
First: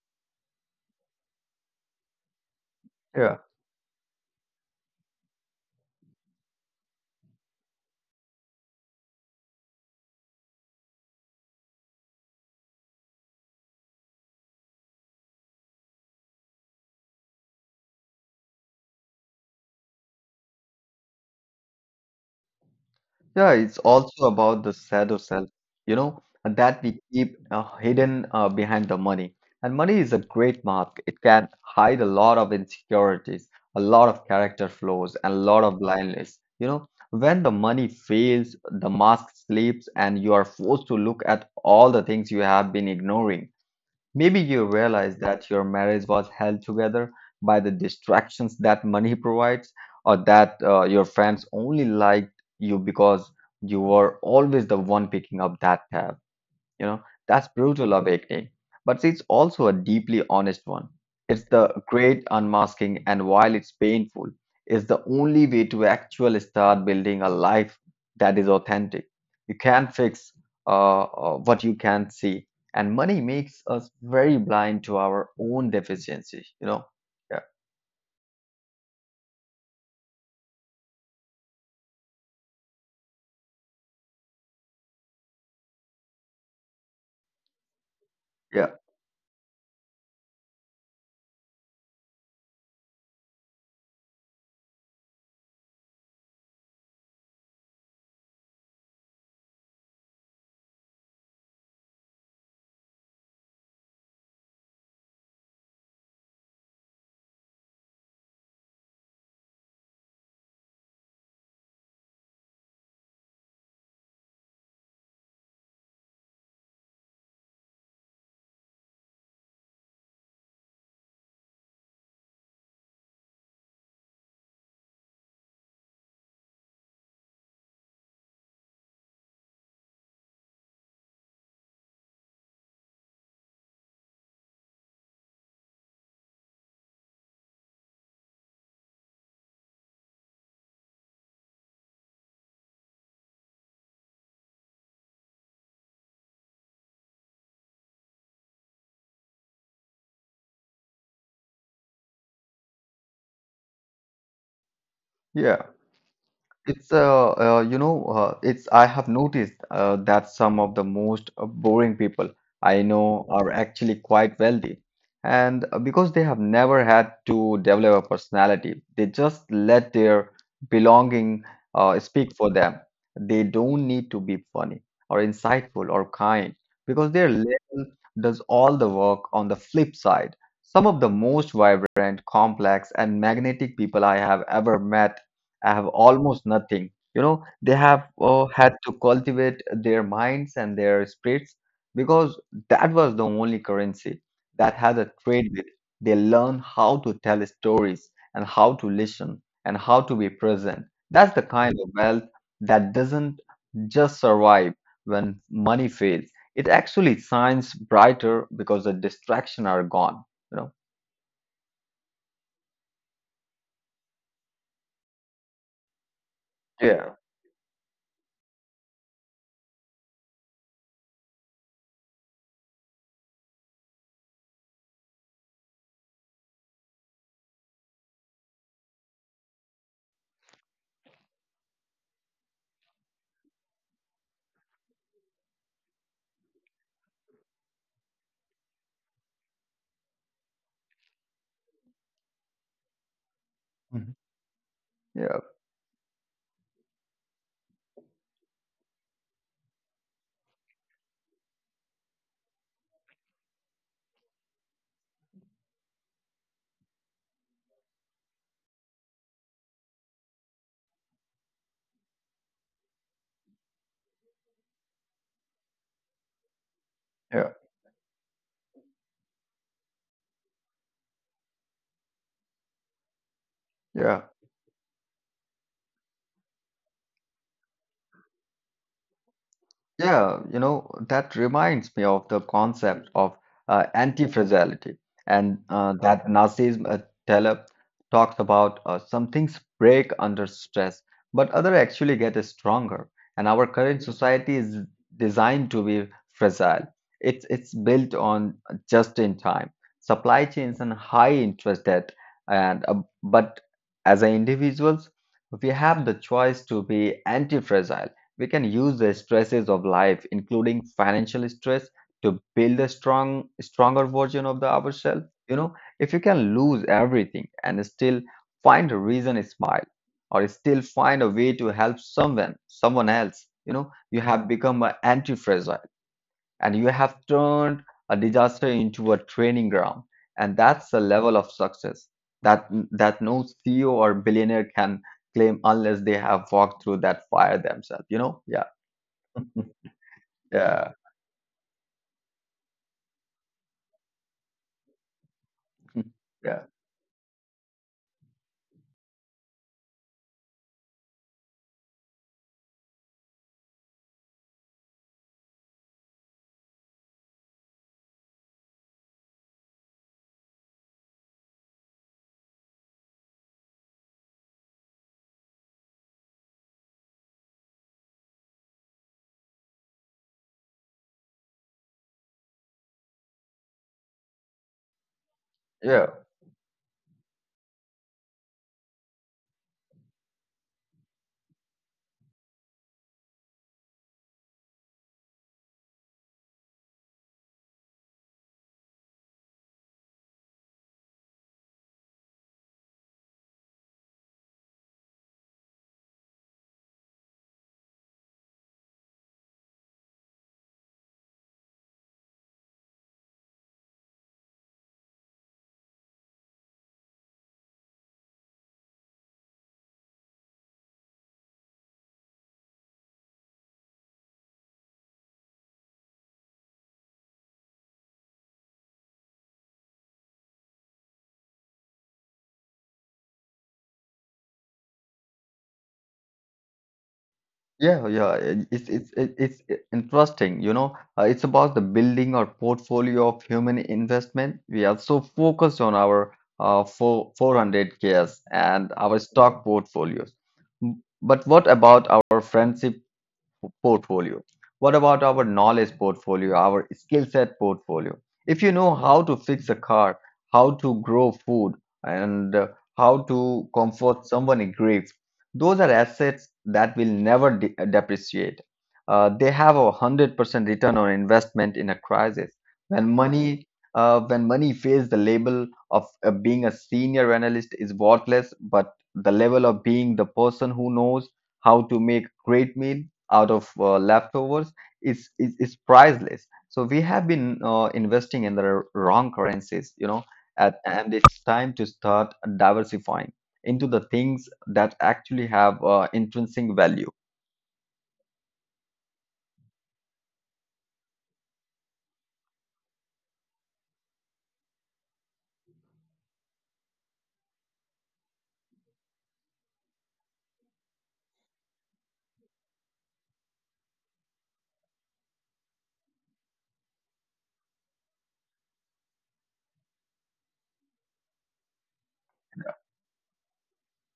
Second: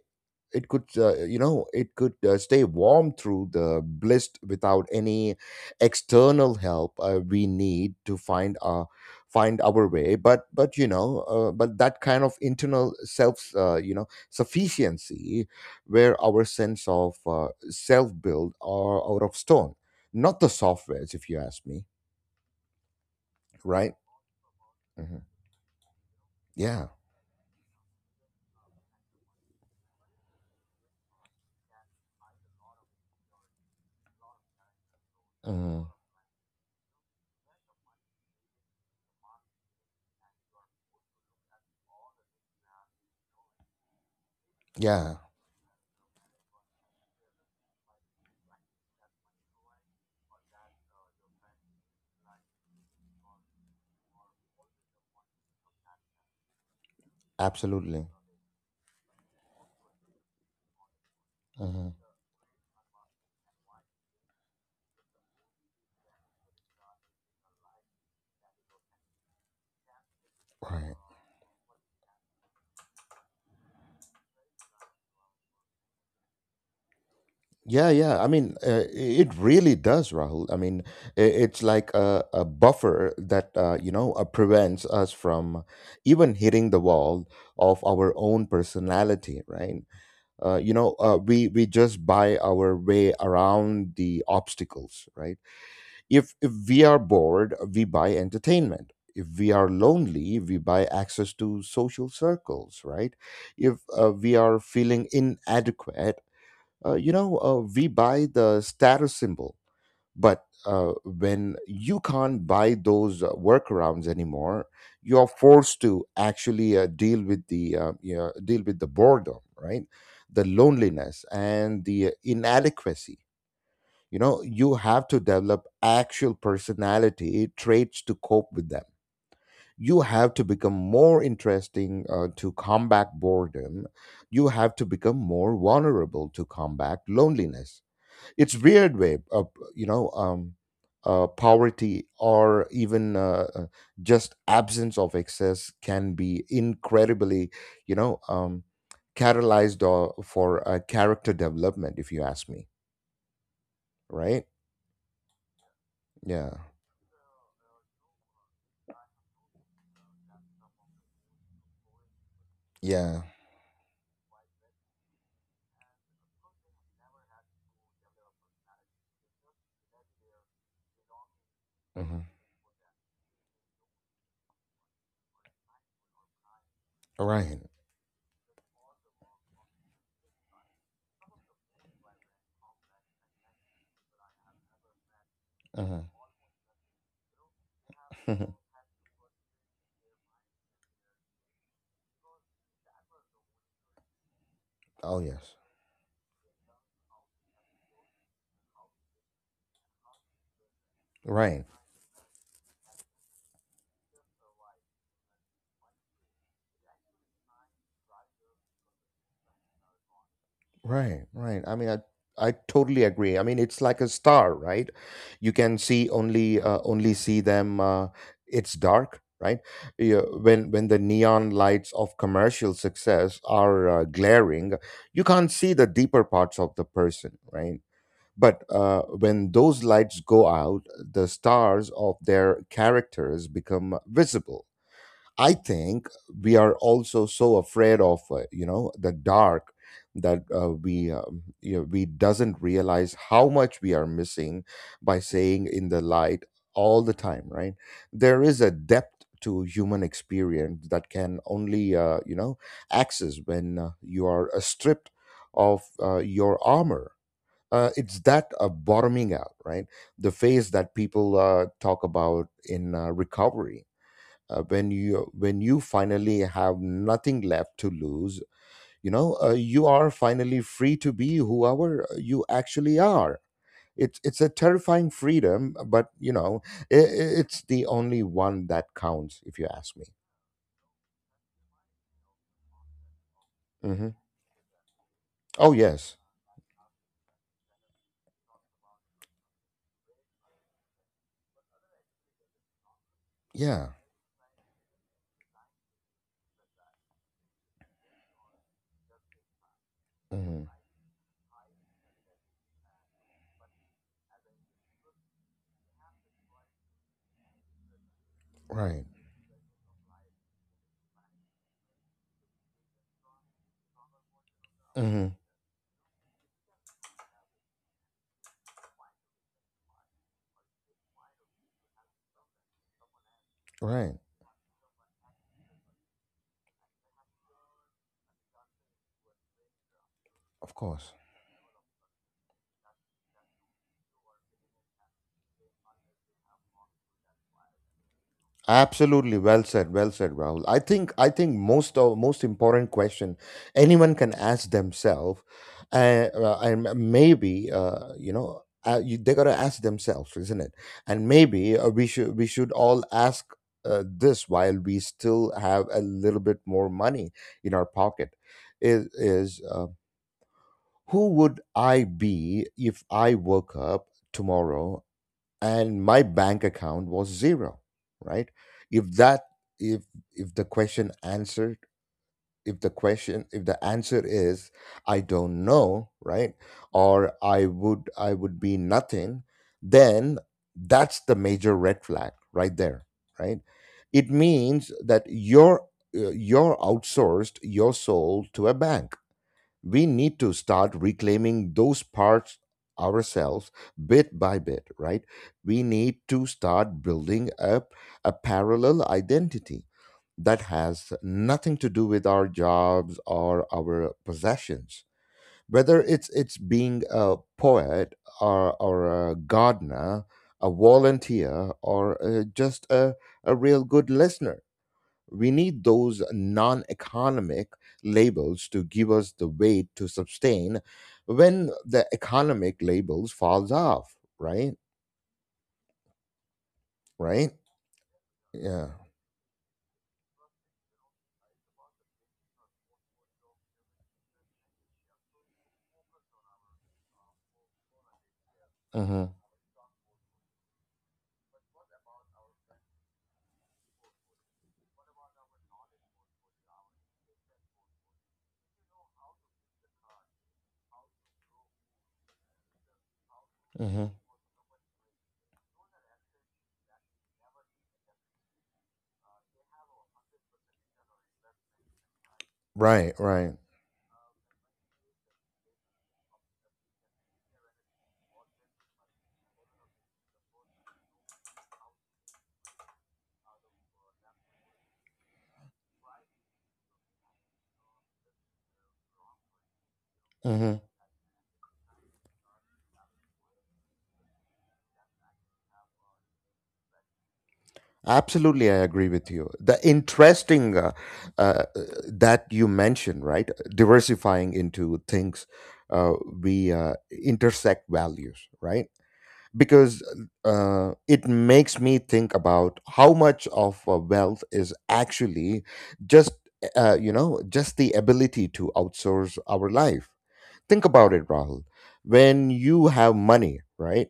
it could stay warm yeah, through the blizzard without any external help. We need to find our way. But you know, but that kind of internal self, sufficiency, where our sense of self build are out of stone, not the softwares, if you ask me, yeah. It's right? also about the shadow Hmm. self, and that Yeah. we keep hidden behind the money. And money is a great mask. It can hide a lot of insecurities, a lot of character flaws, and a lot of Hmm. blindness. When the money fails, the mask slips, and you are forced to look at all the things you have been ignoring. Maybe you Yeah. realize that your marriage was held together by the distractions that money provides, or that your friends only liked you because you were always the one picking up that tab. You know, that's brutal Absolutely. awakening, but it's also a deeply honest one. It's the Hmm. great unmasking, and while it's painful, it's the only way to actually start building a life that is authentic. You can't fix Right. What you can't see, and money makes us very blind to our own deficiency. Yeah, Yeah, yeah. I mean, it really does, Rahul. I mean, it's like a buffer that, prevents us from even hitting the wall of our own yeah, personality, right? We just buy our way around the obstacles, right? If we are bored, we buy entertainment. If we are lonely, we buy access to social circles, right? If we are feeling inadequate, we buy the status symbol, but when you can't buy those workarounds anymore, you are forced to actually deal with the boredom, right? The loneliness and the inadequacy. You know, you have to develop actual personality traits to cope with them. You have to become more interesting to combat boredom. You have to become more vulnerable to combat loneliness. It's weird way of, you know um poverty or even, just absence of excess can be incredibly, you know um catalyzed or for character development, if you ask me, right? yeah. Yeah. It's you know it's I have noticed that some of the most boring people I Yeah. know are actually quite wealthy, and because they have never had to develop a personality, they just let their belonging Hmm. speak for them. They don't need to be funny or insightful or kind because their Right. label does all the work. On the flip side, some of the most vibrant, complex, and magnetic people I have ever met, I have Uh-huh. almost nothing. They have had to cultivate their minds and their spirits because that was the only currency that had a Oh trade yes. with. They learn how to tell stories and how to listen and how to be present. That's the Right. kind of wealth that doesn't just survive when money fails. It actually shines brighter because the distractions are gone. You know? Right, right. I mean, I totally agree. I mean, it's like a star, right? You can see only Yeah. only see them. It's dark, right? Yeah, when the neon lights of commercial success are glaring, you can't see the deeper parts of the person, right? But when those lights go out, the stars of their characters become visible. I think we are also so afraid of, the dark, that we you know we doesn't realize how much we are Mhm. missing by Yeah. saying in the light all the time, right? There is a depth to human experience that can only, access when you are stripped of your armor. It's that bottoming out, right? The phase that people talk about in recovery, when you finally have nothing Yeah. left to lose, you know, you are finally free to be whoever you actually are. it's Yeah. it's a terrifying freedom, but you know, it's the only one that counts, if you ask me. Yeah, that reminds me of the concept of Hmm. anti-fragility, and Oh yes. that Nazism, Taleb talks about. Some things break under stress, but other actually get stronger. And our Yeah. current society is designed to be fragile. It's built on just in time supply Hmm. chains and high interest debt. And but as a individuals, we have the choice to be anti-fragile. We can use Right. the stresses of life, including financial stress, to build a stronger version of the ourselves. Hmm. If you can lose everything and still find a reason to smile, or still find a way to help someone else, you Right. have become an anti-fragile, and you have turned a disaster into a training ground. And Of that's the course. level of success that no CEO or billionaire can claim unless they have walked through that fire themselves. Yeah. Absolutely, well said, Rahul. Yeah, I think most of most important question anyone can ask themselves, Mm. uh, Yeah, and maybe you know you, they gotta ask themselves, isn't it? And maybe we should all ask this while we still have a little bit more money in our pocket. Is Who would I be if I woke up tomorrow and my bank account was zero, right? if that if if the question answered, if the answer is I don't know, yeah, right, or I would, be nothing, then that's the major red flag right there, right? It means that you're, you're outsourced your soul to a bank. We need to start reclaiming those parts ourselves, bit by bit, right? We need to start building up a parallel identity that has nothing to do with our jobs or our possessions, whether it's being a poet, or a gardener, a volunteer, or a real good listener. We need those non economic labels to give us the weight to sustain when the economic labels falls off, right? Right? yeah, yeah. it- Yeah. It's it's it- it's i- interesting, you know. It's about the building or portfolio of human investment. We are so focused on our four 400Ks and our Mm-hmm. stock portfolios. But what about our friendship portfolio? What about our knowledge portfolio, our skill set portfolio? If you know how to fix a car, how to grow food, and how to Mm-hmm. comfort someone in grief, those are assets that will never depreciate. They have a 100% return on investment in a crisis. When Right, right. money when money fails, the label of being a senior analyst is worthless, but the level of being the person who knows how to make great meal out of leftovers is priceless. So we have been investing in the wrong currencies, hmm and it's time to start diversifying into the things that actually have intrinsic value. Absolutely, I agree with you. The interesting uh, that you mentioned, right? Diversifying into things uh, we intersect values, right? Because it makes me think about how much of wealth is actually just just the ability to outsource our life. Think about it, Rahul. When you have money, right?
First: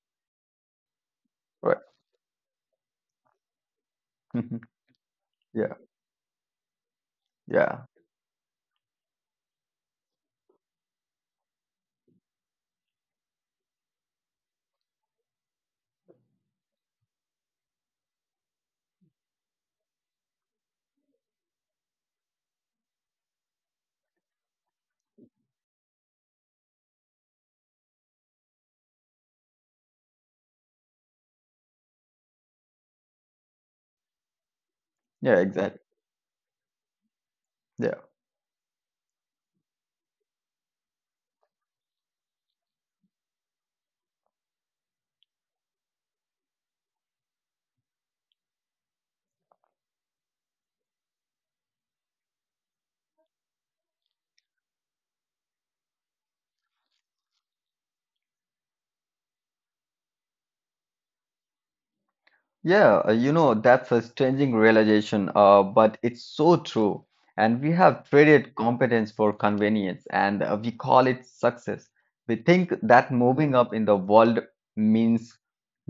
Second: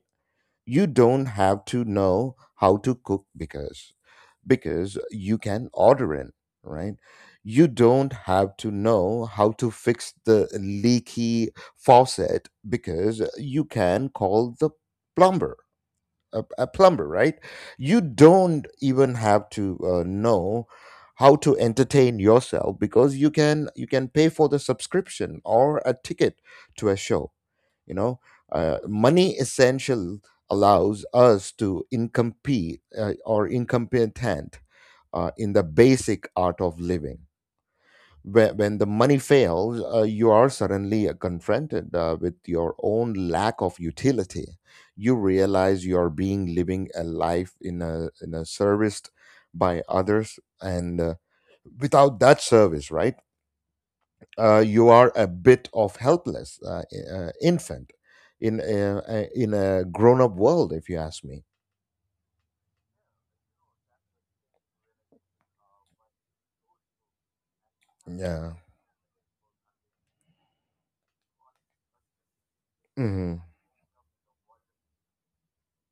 You don't have Right? to know how to cook because you can Yeah, order in, right? You yeah, don't have to know how to fix the leaky faucet because you can call the plumber, a plumber, right? You don't even have to know how to entertain yourself because you can pay for the subscription or a ticket to a show. You know, Money essential allows us to incompetent yeah, in the exactly. basic art of living. Yeah. When the money fails, you are suddenly confronted with your own lack of utility. You realize you are being living a life in a serviced by others, and without that service, right? You are a bit of helpless infant in a grown up world, if you ask me. Yeah, that's a strange realization, but it's so true. And we have Yeah. traded competence for convenience, and we call it success. We think that Mm-hmm. moving up in the world means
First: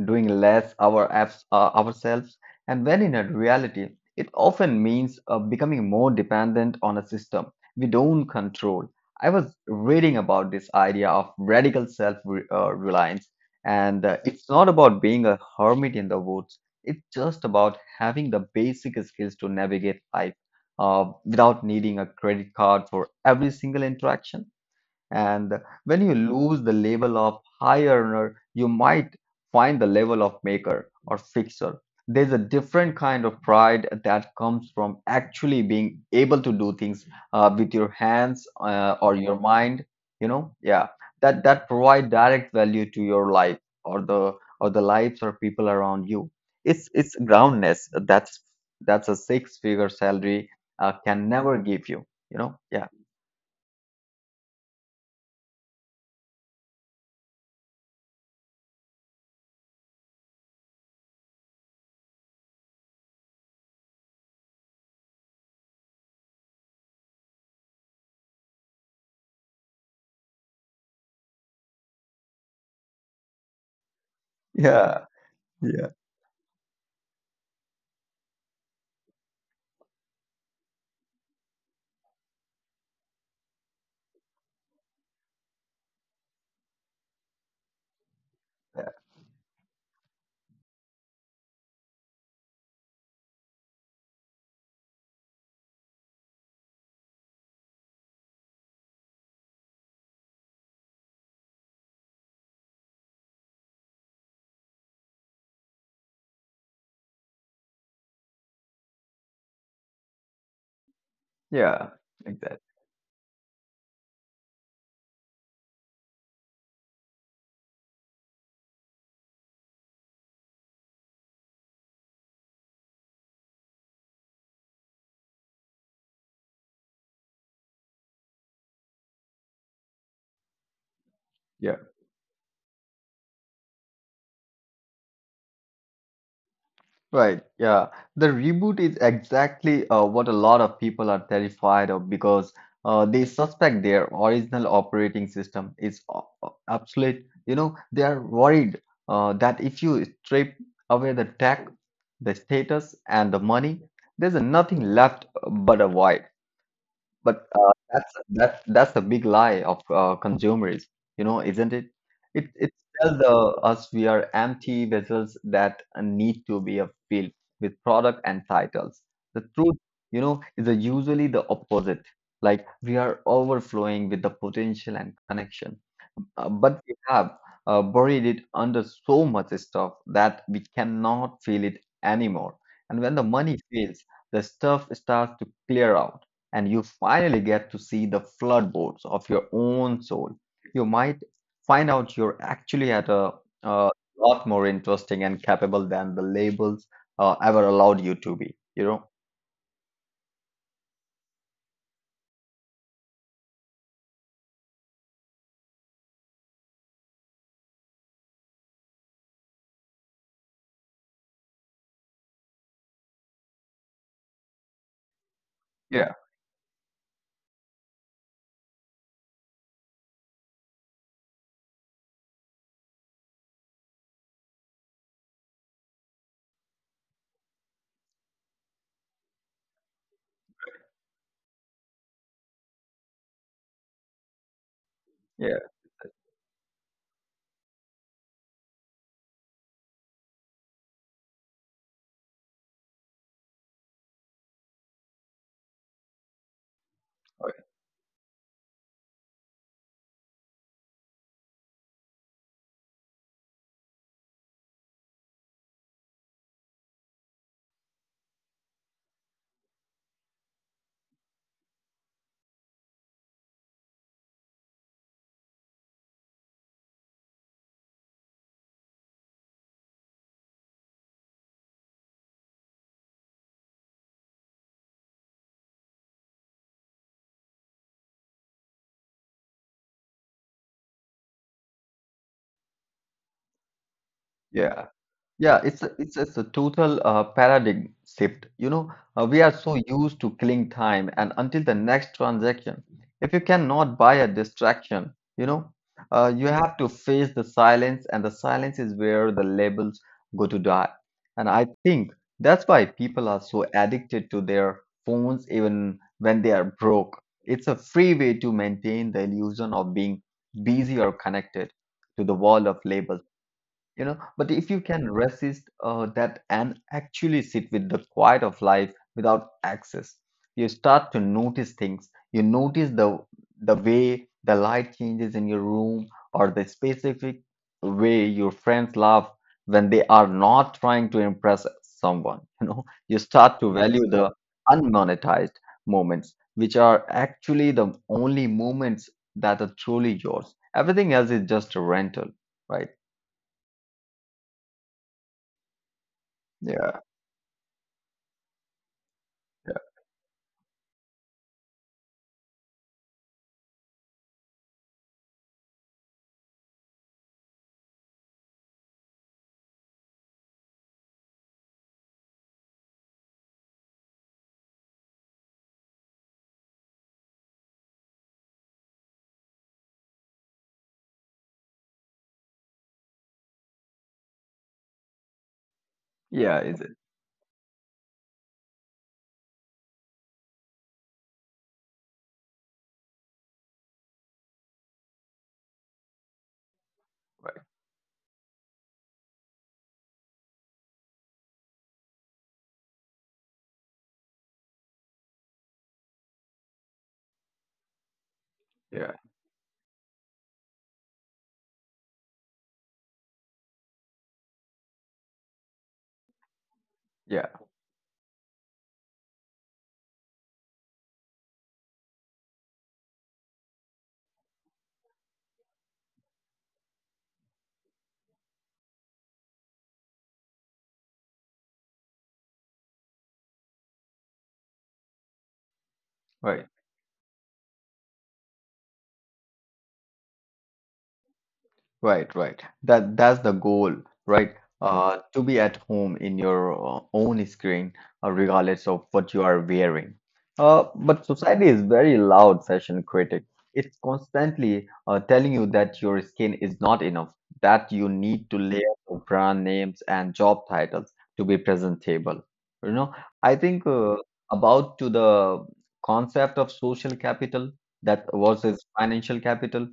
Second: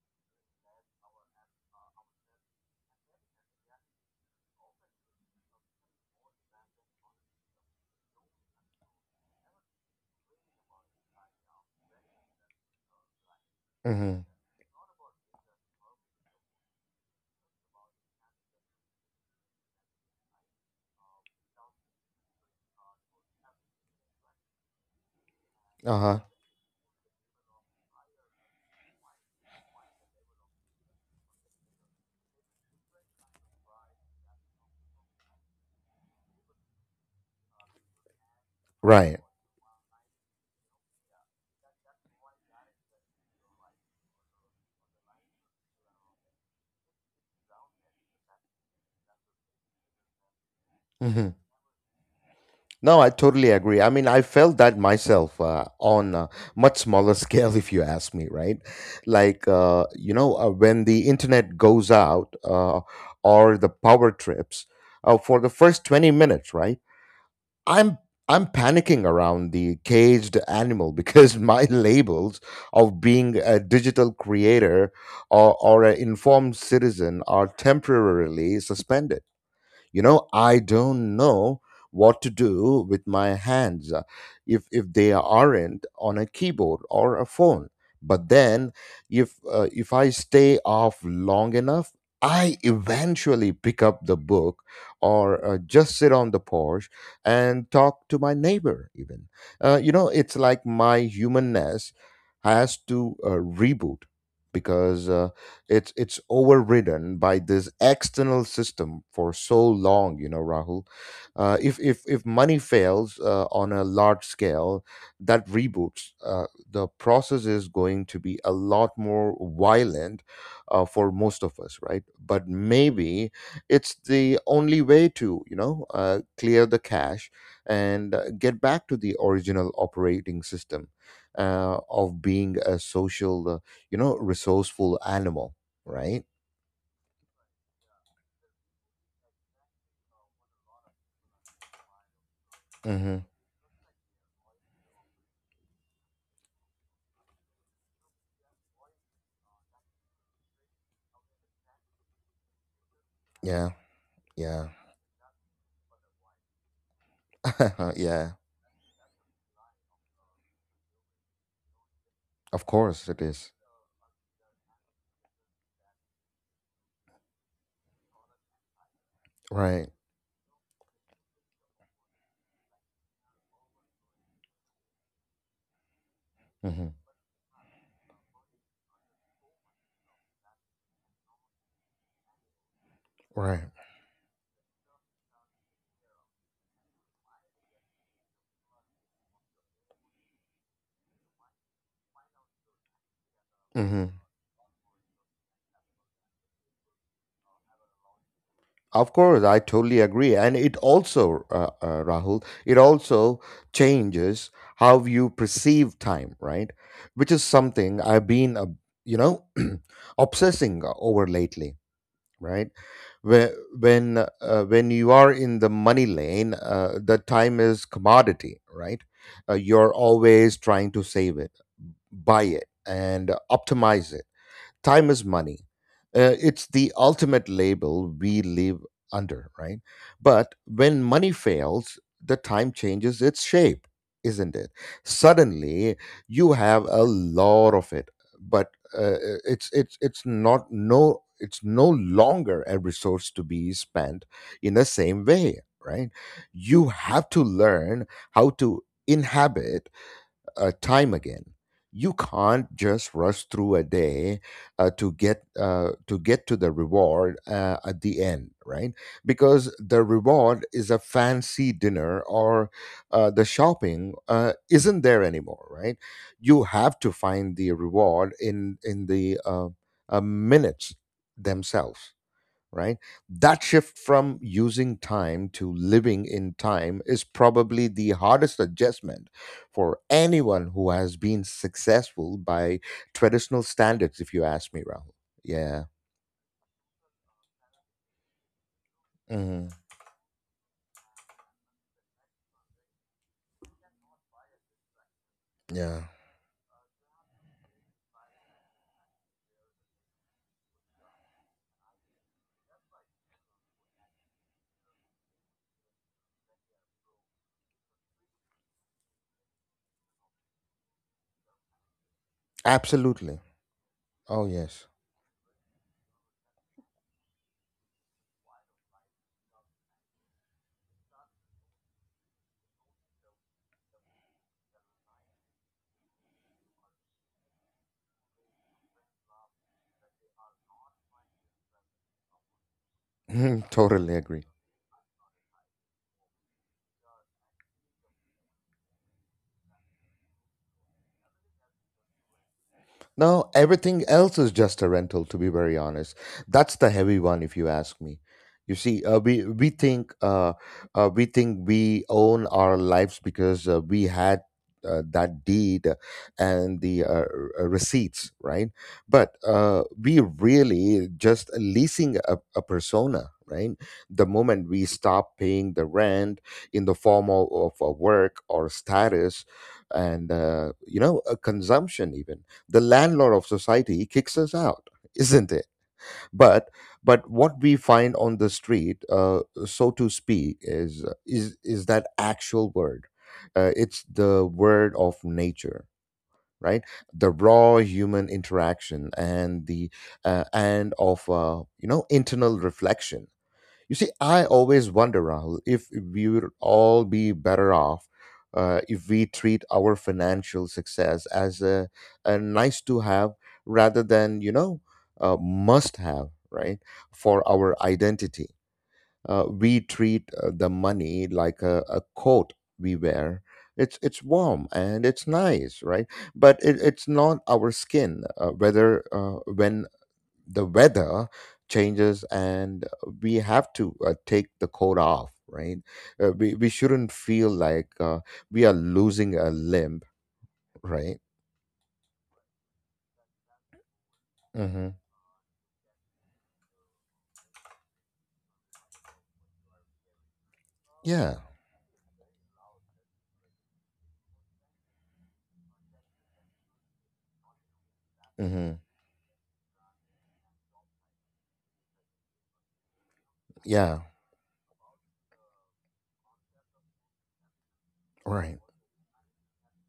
doing less ourselves, and when in a reality, it often means becoming more dependent on a system we don't control. I was reading about this idea of radical self-reliance, and Mm-hmm. it's not about being a hermit in the woods. It's just about having the basic skills to navigate life without needing a credit card for every single interaction. And when Uh you huh. lose the label of high earner, you might find the level of maker or fixer. There's a different kind of pride that comes from actually being able to do things with your hands or Right. your mind, yeah, that provide direct value to your life, or the lives or people around you. It's groundness. That's a six-figure salary can Mm-hmm. never give you, yeah, No, I totally agree. I mean, I felt that myself on a much smaller scale, if you ask me, right? Like, when the internet goes out, or the power trips for the first 20 minutes, right? I'm I'm panicking around the caged animal because my labels of being a digital creator, yeah. or an informed citizen are temporarily suspended. You know, I don't know what to do with my hands, if they aren't on a keyboard or a phone. But then, if I stay off long enough, I eventually pick up the book, or just sit on the porch and talk to my neighbor even. You know, it's like my humanness has to reboot, because it's overridden by this external system for so long. You know, Rahul, uh, if Yeah, if if money exactly. fails on a large scale, that reboots, the process is going to be a lot more violent for most of us, right? But maybe it's the only way to, clear the cache and get back to the original operating system Yeah, of being a social, resourceful animal, right? right. Yeah, the reboot is exactly what a lot of people are terrified of because Mm-hmm. they suspect their original operating system is obsolete. They are worried that if you strip away the tech, the status, and the Yeah, money, there's yeah, nothing left but a void. But that's yeah. The big lie of consumerism, isn't it? Of It course it tells is. Us we are empty vessels that need to be filled with product and titles. The truth, Right. Is usually the opposite. Like we are overflowing with the potential and connection. But Mm-hmm. we have buried it under so much stuff that we cannot feel it anymore. And when the money Right. fails, the stuff starts to clear out, and you finally get to see the floodboards of your own soul. You might find out you're actually at a Mm-hmm. lot more interesting and capable than the labels ever allowed you to be. You know? Of course, I totally agree, and it also, Rahul, it also changes how you perceive time, right? Which is something I've been, you know, obsessing over lately, right? Where when you are in the money Yeah, lane, the time is commodity, right? You're always trying to save it, buy it and optimize it. Time is money. It's the ultimate label we live under, right? But when money fails, the time changes its shape, isn't it? yeah, Suddenly, you have a lot of it, but it's not, it's no longer a resource to be spent in the same way, right? You have to learn how to inhabit time again. You can't just rush through a day to get to the reward at the end, right? Because the reward is a fancy dinner, or the shopping isn't there anymore, right? You have to find the reward in the minutes themselves, right? That shift from using time to living in time is probably the hardest adjustment for anyone who has been successful by traditional standards, if you ask me, yeah. Rahul. Yeah, Yeah. it's just a total paradigm shift. We are Hmm. so used to killing time and until the next transaction. If you cannot buy a distraction, you know, Yeah. You have to face the silence, and the silence is where the labels go to die. And I think that's why people are so addicted to their phones even when they are broke. It's a free way to maintain the illusion of being busy or connected to the world of labels. Absolutely. Oh, But if you yes. can resist that and actually sit with the quiet of life without access, you start to notice things. You notice the way the light changes in your room, or the specific way your friends laugh when they are not trying to impress someone. You start to value Totally the agree. unmonetized moments, which are actually the only moments that are truly yours. Everything else is just a rental, right? No, everything else is just a rental, to be very honest. That's the Yeah. heavy one, if you ask me. You see, we think we own our lives because we had that deed and the receipts, right? But we really just leasing a persona, right? The moment we stop paying the rent in the form of work or status, and, a consumption even, the landlord of society kicks us out, isn't it? Yeah, But is it? What we find on the street, so to speak, is that actual word, it's the word of nature, right? The Right. raw human interaction and the and of you know internal reflection. You see, I always wonder, Rahul, if we would all be better off if Yeah. we treat our financial success as a nice to have rather than, you know, a must have, right, for Yeah. our identity. We treat the money like a coat we wear. It's warm and it's nice, right? But it's not our skin, whether when the weather changes, and we have to take the coat off, right? We Right. shouldn't feel like we are losing a limb, right? Right, right. That that's the goal, right? Mm-hmm. To be at home in your own screen, regardless of what you are wearing. But Yeah. society is very loud fashion critic. It's constantly telling you that your skin is not enough, that you need to Mm-hmm. layer of brand names and job titles to be presentable. You know, I think Yeah. About to the concept of social capital that Right. versus financial capital.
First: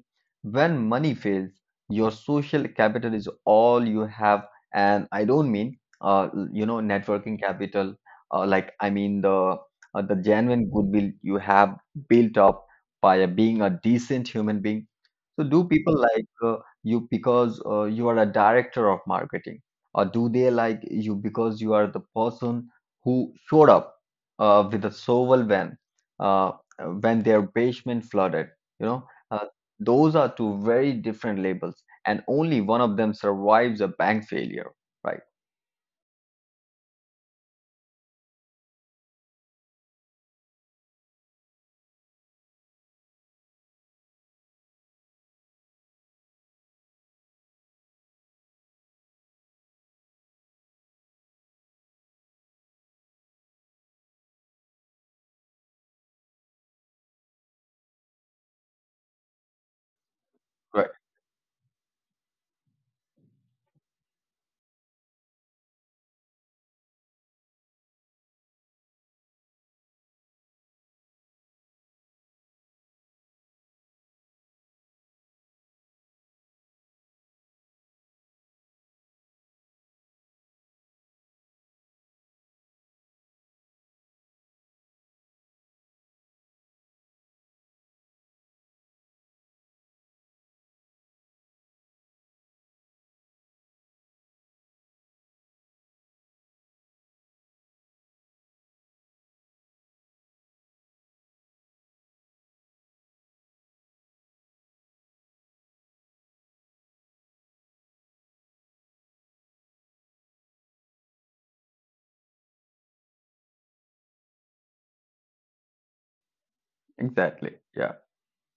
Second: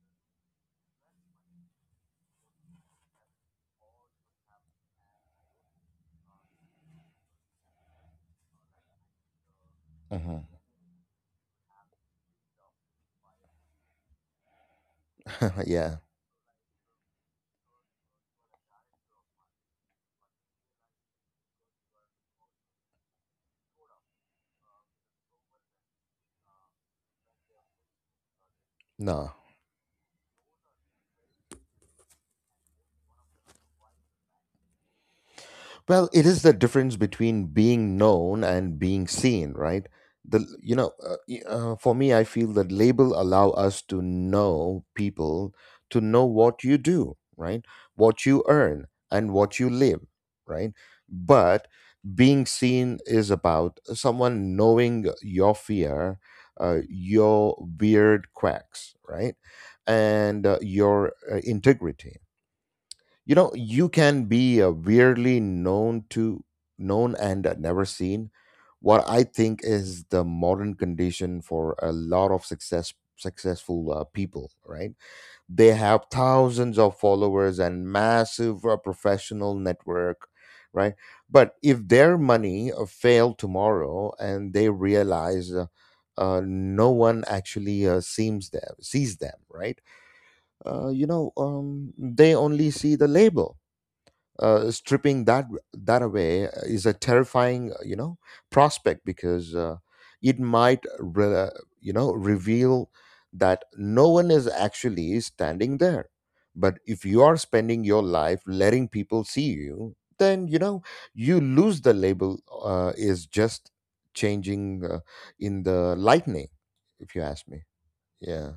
When money fails, your social capital is all you have, and I don't mean networking capital. Like I mean the Mm-hmm. genuine goodwill you have built up by being a decent human being. So do Yeah. people like you because you are a director of marketing, or do they like you because you are the person who showed up with a shovel uh, when their basement flooded? You know. No. Those are two very different labels, and only one of them survives a bank failure, right? Well, it is the difference between being known and being seen, right? The you know, y- For me, I feel that label allow us to know people, to know what you do, right? What you earn and what you live, right? But being seen is about someone knowing your fear, your weird quacks, right, and Right, your integrity. You know, you can be a weirdly known and never seen. What I think is the modern condition for a lot of successful people, right? They have thousands of followers and massive professional network, right? But if their money fail tomorrow and they realize, no one actually seems them sees them, right? They only see the label. Stripping that away is a terrifying, prospect, because it might, reveal that no one is actually standing there. But if you are spending your life letting people see you, then, you know, you lose the label is just changing in the lightning, if you ask exactly. me. Yeah. Yeah.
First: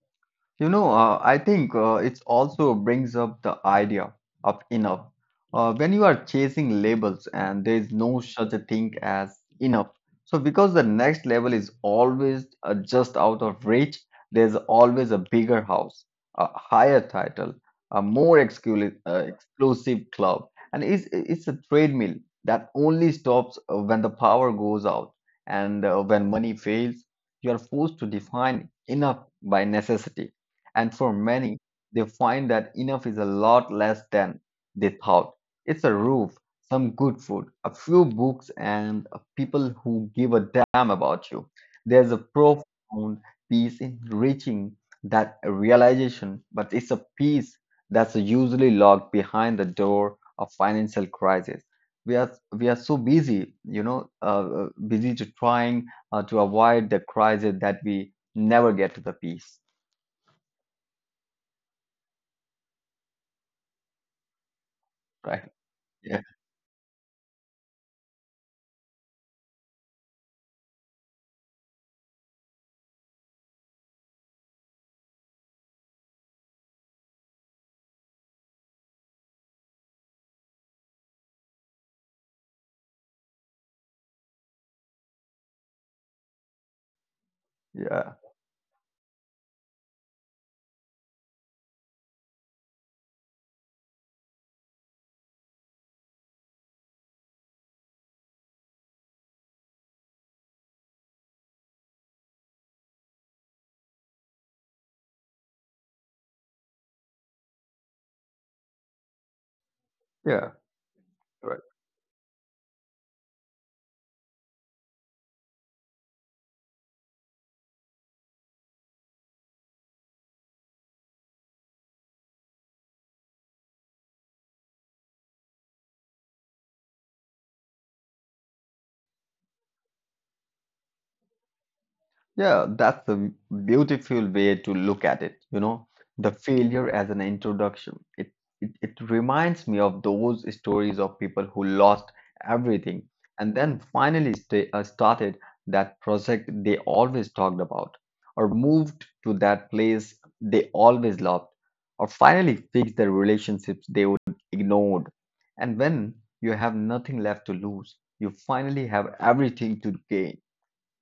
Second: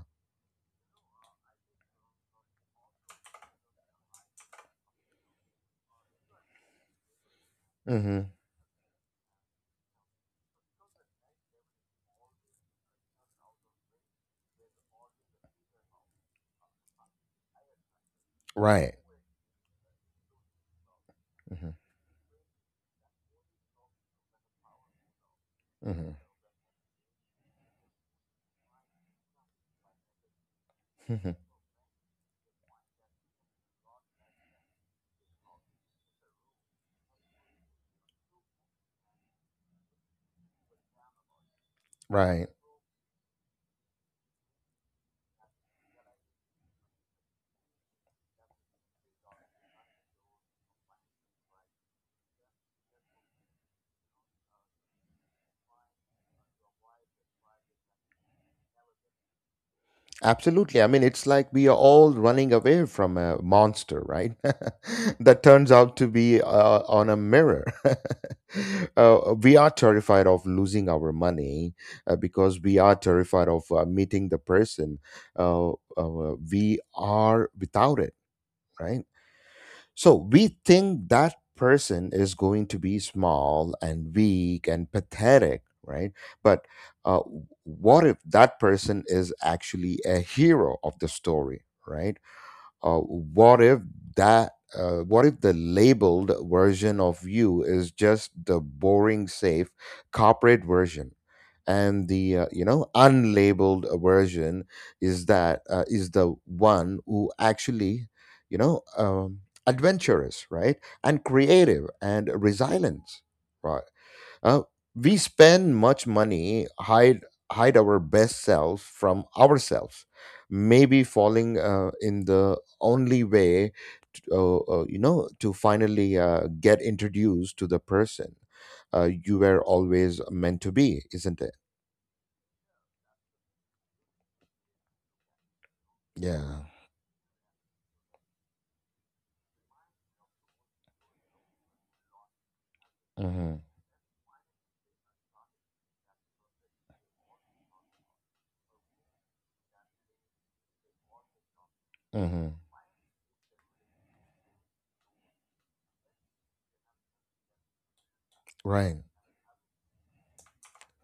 You know, I think it also brings up the idea of enough. When you are chasing labels, and there is no Hmm. such a thing as enough. So, because the next level is always just out of reach, there's always a bigger house, a higher title, a more Right. Exclusive club. And it's, Hmm. it's a treadmill that only stops when the power goes out, and when money fails, you are forced to define enough by necessity. And for Hmm. many, they find that enough is a lot less than they thought. It's a roof, some good food, a few books, and people who give a damn about you. There's a Right. profound peace in reaching that realization, but it's a peace that's usually locked behind the door of financial crisis. We are so busy, busy to trying to avoid the crisis that we never get to the peace, Absolutely. I mean, it's like we are all running away from a monster, right? That right? turns out to be on a mirror. We are terrified of losing our money because we are terrified of meeting the person. Uh, we are without it, right? So we think that person is going to be small and weak and pathetic, right? But uh, what Yeah, if that person is actually a hero of the story, right? What if that? What if the labeled version of you is just the boring, safe corporate version, and the, unlabeled version is that is the one who actually, you know um, adventurous, yeah, right, and right. creative and resilient, right. Uh, we spend much money hide our best selves from ourselves. Maybe falling in the only way, to finally get introduced to the person you were always meant to be, isn't it? Yeah, that's a beautiful way to look at it, you know, the Yeah. failure as an introduction. It reminds me of those stories of people who lost everything, Mm-hmm. and then finally started that project they always talked about, or moved to that place they always loved, or Mm-hmm. finally fixed the relationships they would ignored. And when you have nothing left to lose, you finally Right. have everything to gain.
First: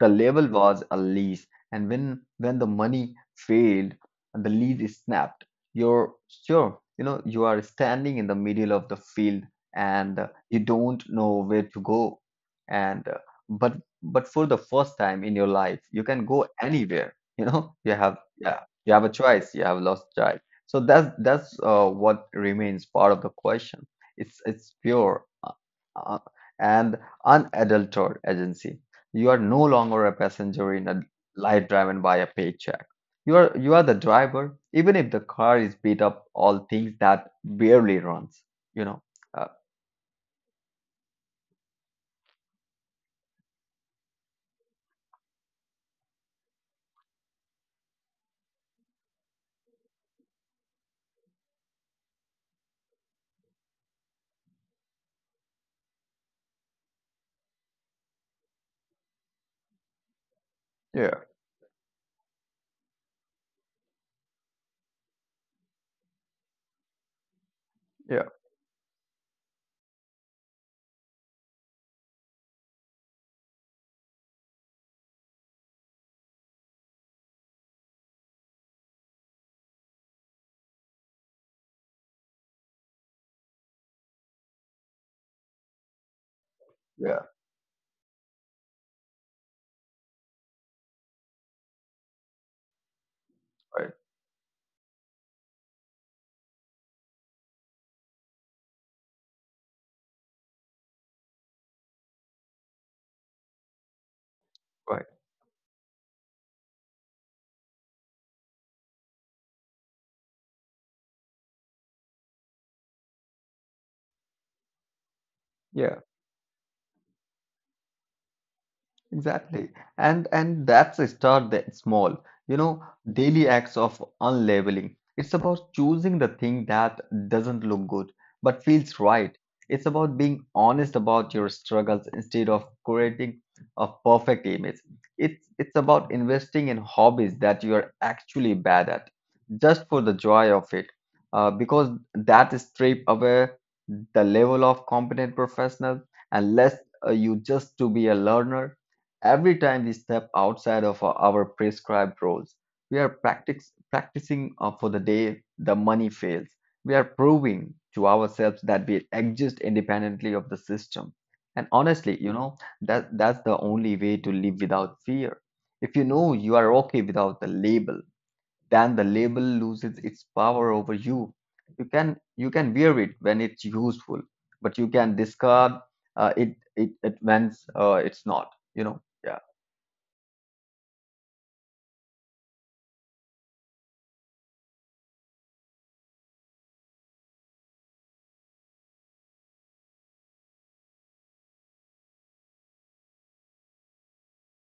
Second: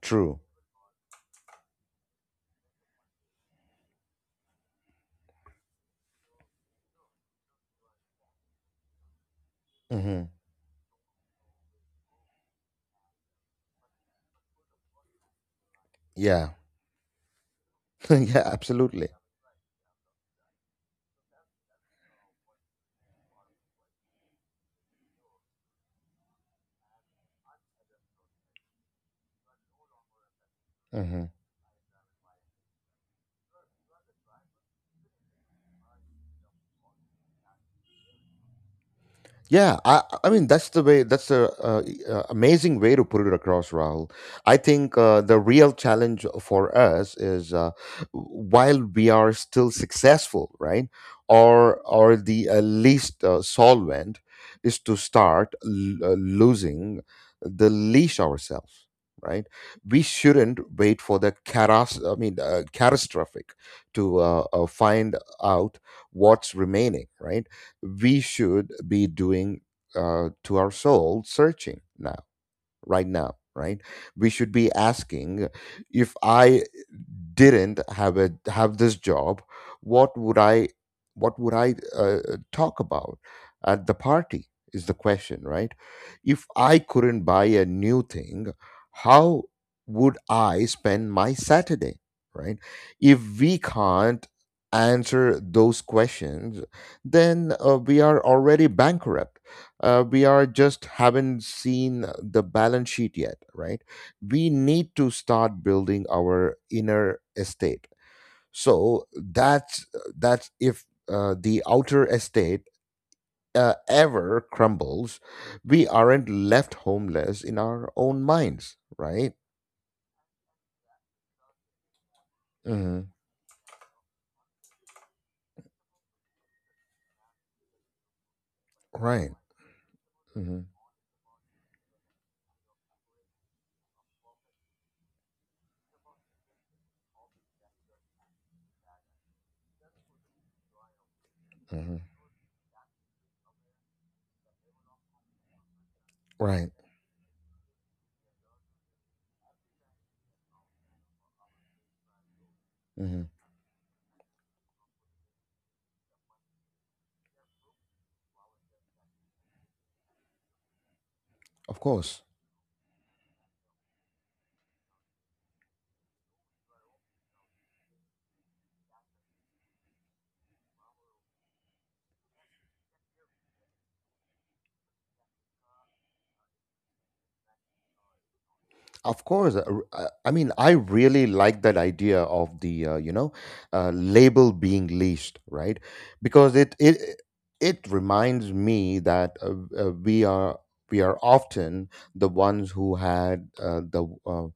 The True. label was a lease, and when the money failed and the lease is snapped, you're sure, you know, you are standing in the middle of the field, and Mm-hmm. you don't know where to go. And but for the first time in your life, you can go Yeah. anywhere. You know, you have, Yeah. yeah, you have Absolutely. a choice. You have lost child. So that's what remains part of the question. It's pure uh, and unadulterated agency. You are no longer a passenger in a Mm-hmm. life driven by a paycheck. You are the driver, even if the car is beat up, all things that barely runs. You know. Uh, I mean that's the way. That's the amazing way to put it across, Rahul. I think the real challenge for us is, while we are still successful, right, or the least solvent, is to start losing the leash ourselves, right? We shouldn't wait yeah, for the caras. I mean, catastrophic to find out what's remaining, right? We yeah, should be doing to our soul searching now, right now, right? We should be asking, if I didn't have this job, what would I talk about at the party? Is the question, right? If I yeah. couldn't buy a new thing, how would I spend my Saturday? Right? If we Right, can't answer those questions, then we are already bankrupt. We are just haven't seen the balance sheet yet, right? We need right. to start building our inner estate, so that's if the outer estate ever crumbles, we Yeah. aren't left homeless in our own minds, right? Exactly. And that's a start that small, you know, Hmm. daily acts of unlabeling. It's about choosing the thing that doesn't look good but feels Right. right. It's about being Hmm. honest about your struggles instead of creating a perfect image. It's about investing in hobbies that you are actually bad at, just for the joy of it. Because Hmm. that strip away the level of competent professional and Right. less, you just to be a learner. Every time we step outside of our prescribed roles, we are Hmm. Practicing for the day the money fails. We are proving to ourselves that we exist independently of the system. And Of honestly, course. you know, that's the only way to live without fear. If you know you are okay without the label, then the label loses its power over you. You can wear it when it's useful, but you can discard it when it's not. You know. Of Yeah. course, I mean, I really like that idea of the, label being leased, right? Because it it reminds me that we are often the ones who had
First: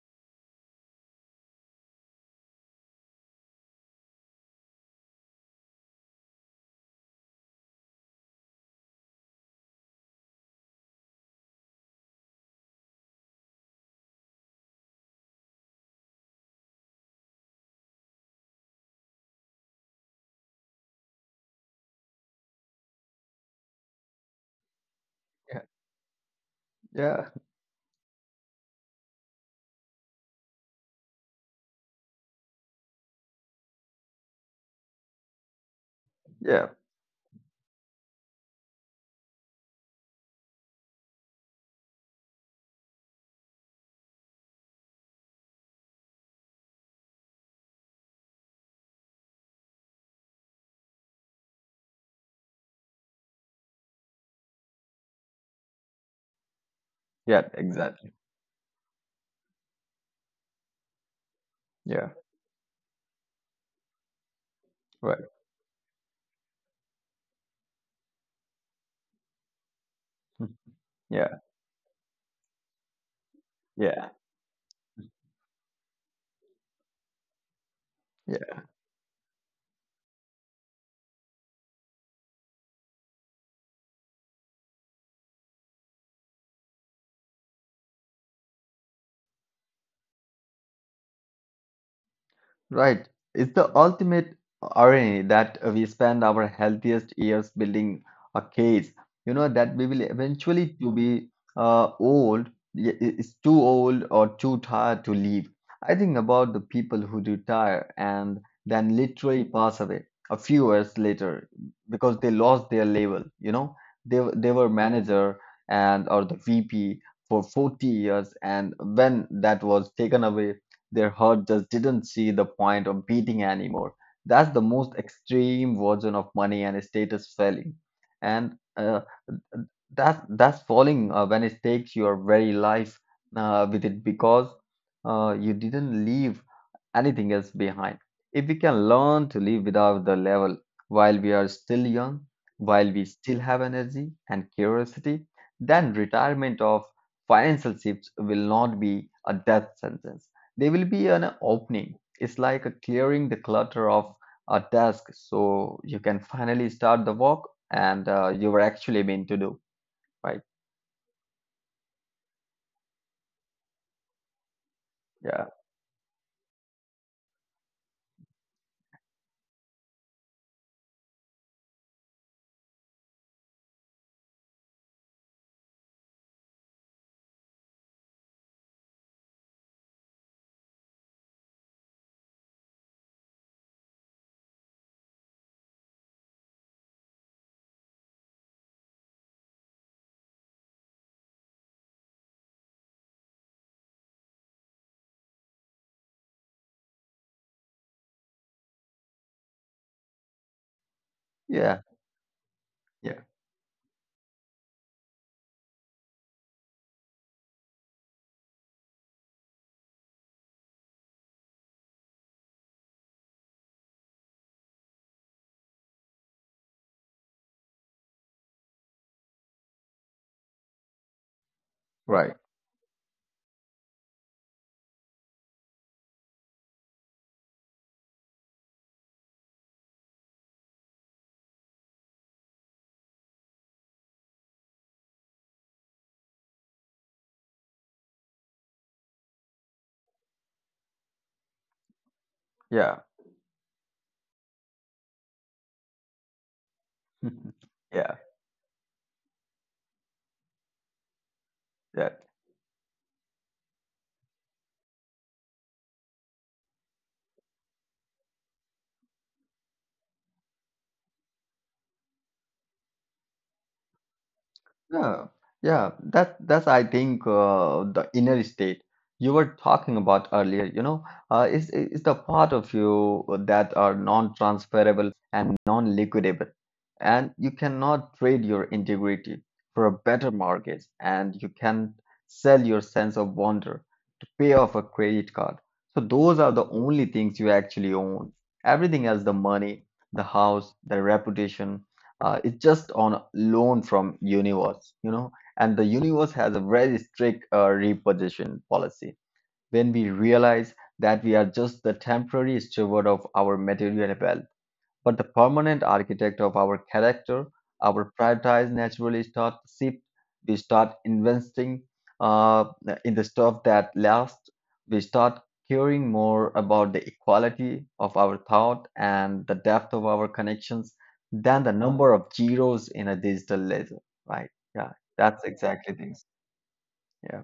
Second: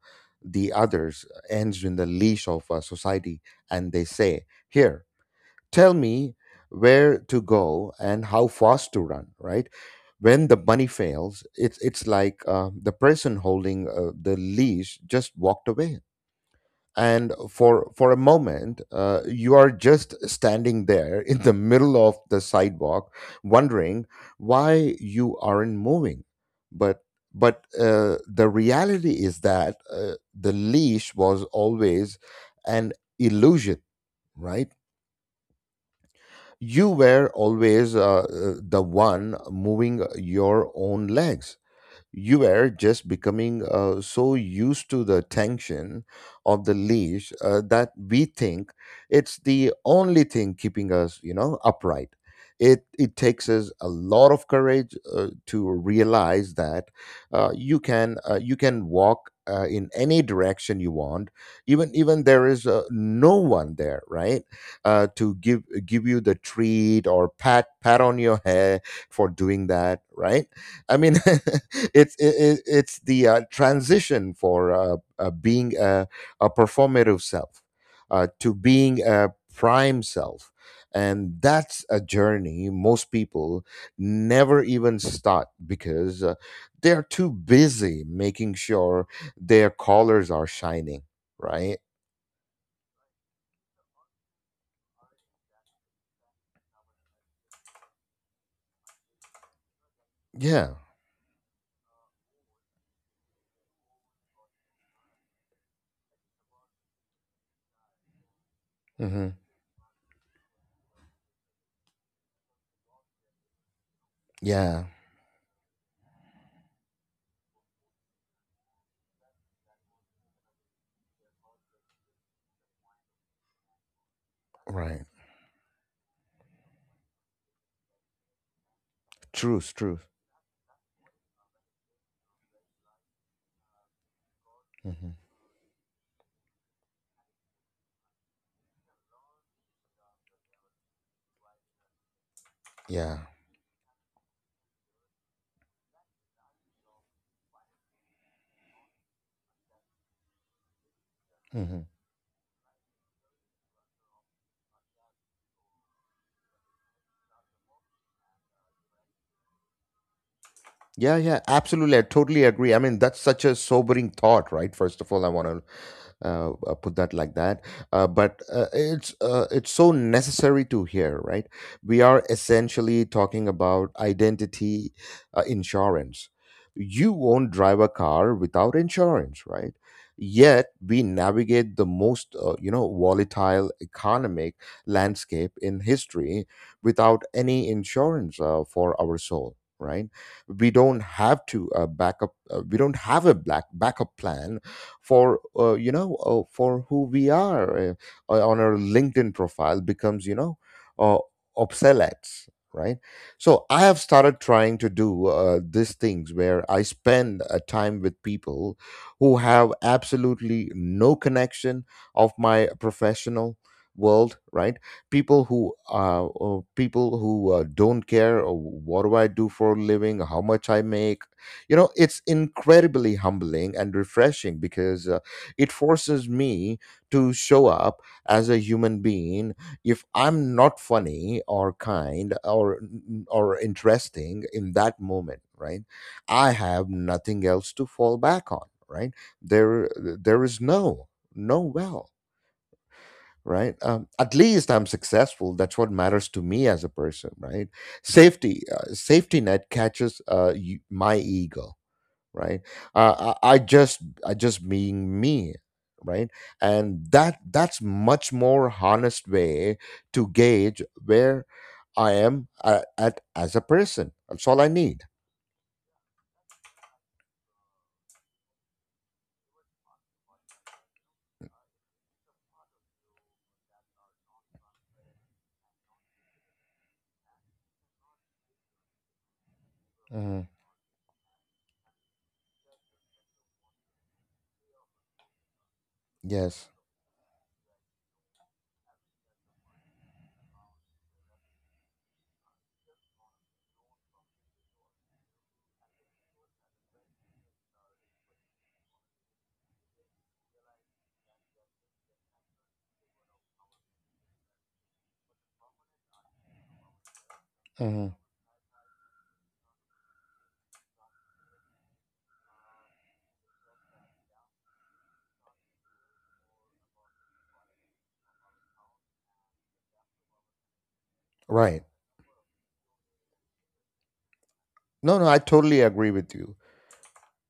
the others ends in the leash of society, and they say, here, tell me where to go and how fast to run, right? When the bunny fails, it's like the person holding the leash just walked away, and for a moment you are just standing there in the middle of the sidewalk, wondering why you Yeah, aren't moving. but yeah, but uh, the reality is that, the leash was always an illusion, right? yeah, You were always the one moving your own legs. You were just becoming so used to the tension of the leash that we think it's the only thing keeping us, you know, upright. It takes us a lot of courage to realize that yeah, you exactly. can, you can walk in any direction you want, even Yeah, there is no one there, right? Right. To give, you the treat or pat, on your head for doing that, right? Mm. I mean, Yeah, it's the yeah, transition for, being a performative self to being a prime self, and that's a journey most people never even start because, they're too busy making sure their colors are shining. Right? right. It's the ultimate irony that we spend our healthiest years building a case, you know, that we will Yeah. eventually to be old, is too old or too tired to leave. I think about the people who retire and then Hmm. literally pass away a few years later because they lost their level, you know. They were Yeah. manager and or the VP for 40 years, and when that was taken away, their heart just didn't see the point of beating anymore. That's the most Right. extreme version of money and status selling. And uh, Truth. Truth. that's that's falling when it takes your very life with it, because Hmm. You didn't leave anything else behind. If we can learn to live without the level while we are still young, while we Yeah. still have energy and curiosity, then retirement of financial shifts will not be a death sentence. They will be an Hmm. opening. It's like a clearing the clutter of a desk, so you can finally start the work and you were actually meant to do, right? Yeah, yeah, absolutely. I totally agree. I mean, that's such a sobering thought, right? First of all, I Yeah, want to put that like that. But it's, it's so necessary to hear, right? We are essentially talking about identity insurance. You won't drive a car without insurance, right? Yet we navigate the most, you know, volatile economic landscape in history without any insurance for our soul, right? We don't have to, backup. We don't have a black backup plan for, you know, for who we are, on our LinkedIn profile becomes, you know, uh, yeah, obsolete, right? yeah, So I have started trying to do these things where I spend a time with people who have absolutely no connection of my professional world, right? People who, people who, don't care what do I do for a living, how much I make. You know, it's right, incredibly humbling and refreshing because, it forces me to show up as a human being. If I'm not funny or kind or interesting in that moment, right, I have nothing else to fall back on, right? There is no, no well, yeah, right? At least I'm successful, that's what matters to me as a person, right? yeah, Safety, safety net catches, my ego, yeah. right? I just, I just being me, right? And that's much more honest way to gauge where I am at, as a person. That's all I need. Yeah, yeah, that's, I think, the inner state you were talking about earlier, you know, is the part of you that are non-transferable and non-liquidable, and you cannot trade your integrity for a better Mm-hmm. mortgage, and you can sell your sense of wonder to pay off a credit card. So those are the Yes. only things you actually own. Everything else, the money, the house, the reputation, it's just on loan from universe, you know. And the universe has a very strict repossession policy. When we realize that we are just the temporary steward of our material wealth but the permanent architect of our character, Mm-hmm. our priorities naturally start to shift. We start investing uh, in the stuff that lasts. We start caring more about the equality of our thought and the depth of our connections than the Right. number of zeros in a digital ledger, right? Yeah, No, no, I that's totally exactly agree things. with you. Yeah,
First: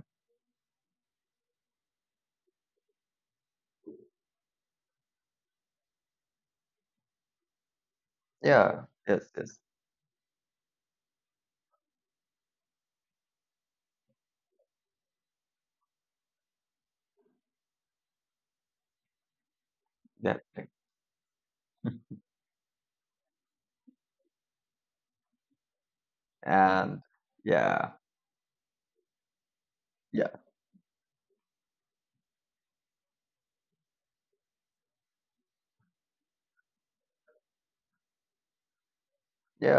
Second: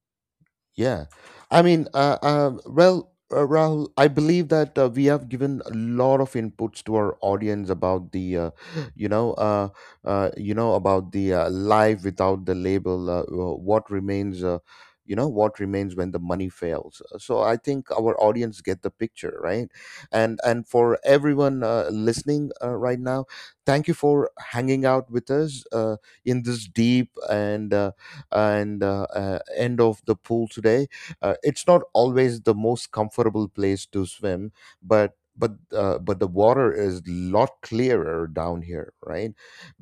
Yeah, I mean, well, Rahul, I believe that we have given a lot of inputs to our audience about the, yeah, you yes, know, yes, you know, about the life without the label. What remains, you know, what remains when the money fails. So I think our audience get the picture, right? yeah, And for everyone listening right now, thank you for hanging out with us in this and deep and. yeah, And end of the yeah, pool today. It's not always the most comfortable place to swim, but but the water is lot clearer down here, right?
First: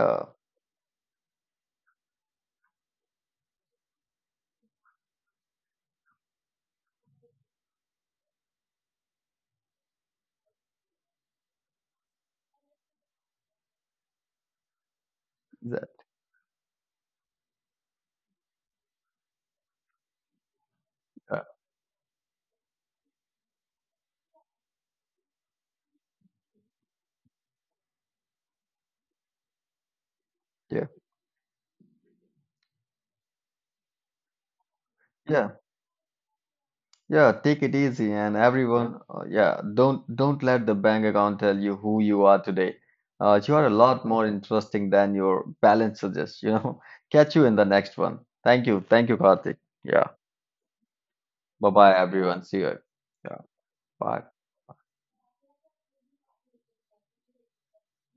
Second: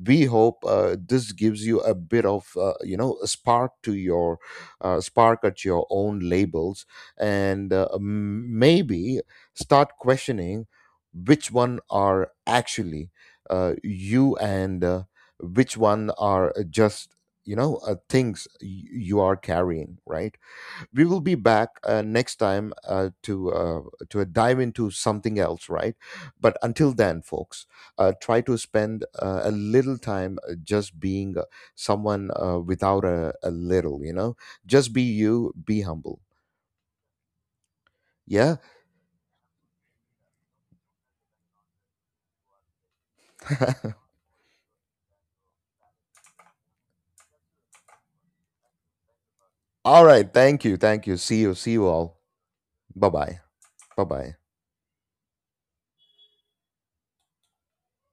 We hope this gives you a bit of, you know, a spark to your spark at your own labels, and maybe start questioning which one are actually you, and which that- one are just, you know, things you are carrying, right? We will be yeah, back next time to dive into something else, right? But until then, folks, try to spend a little time yeah. just being, someone without a, a little, you know, just be you, Yeah. be humble. Yeah, take it easy. And Yeah. everyone, yeah, don't let the bank account tell you who you are today. You are a lot more interesting than your balance suggests, you know. Catch you in the next one. Thank you. Thank you, Karthik. Yeah. All right, thank you, see you, Bye-bye, all. everyone. See you. Bye Yeah. bye. Bye Bye. bye.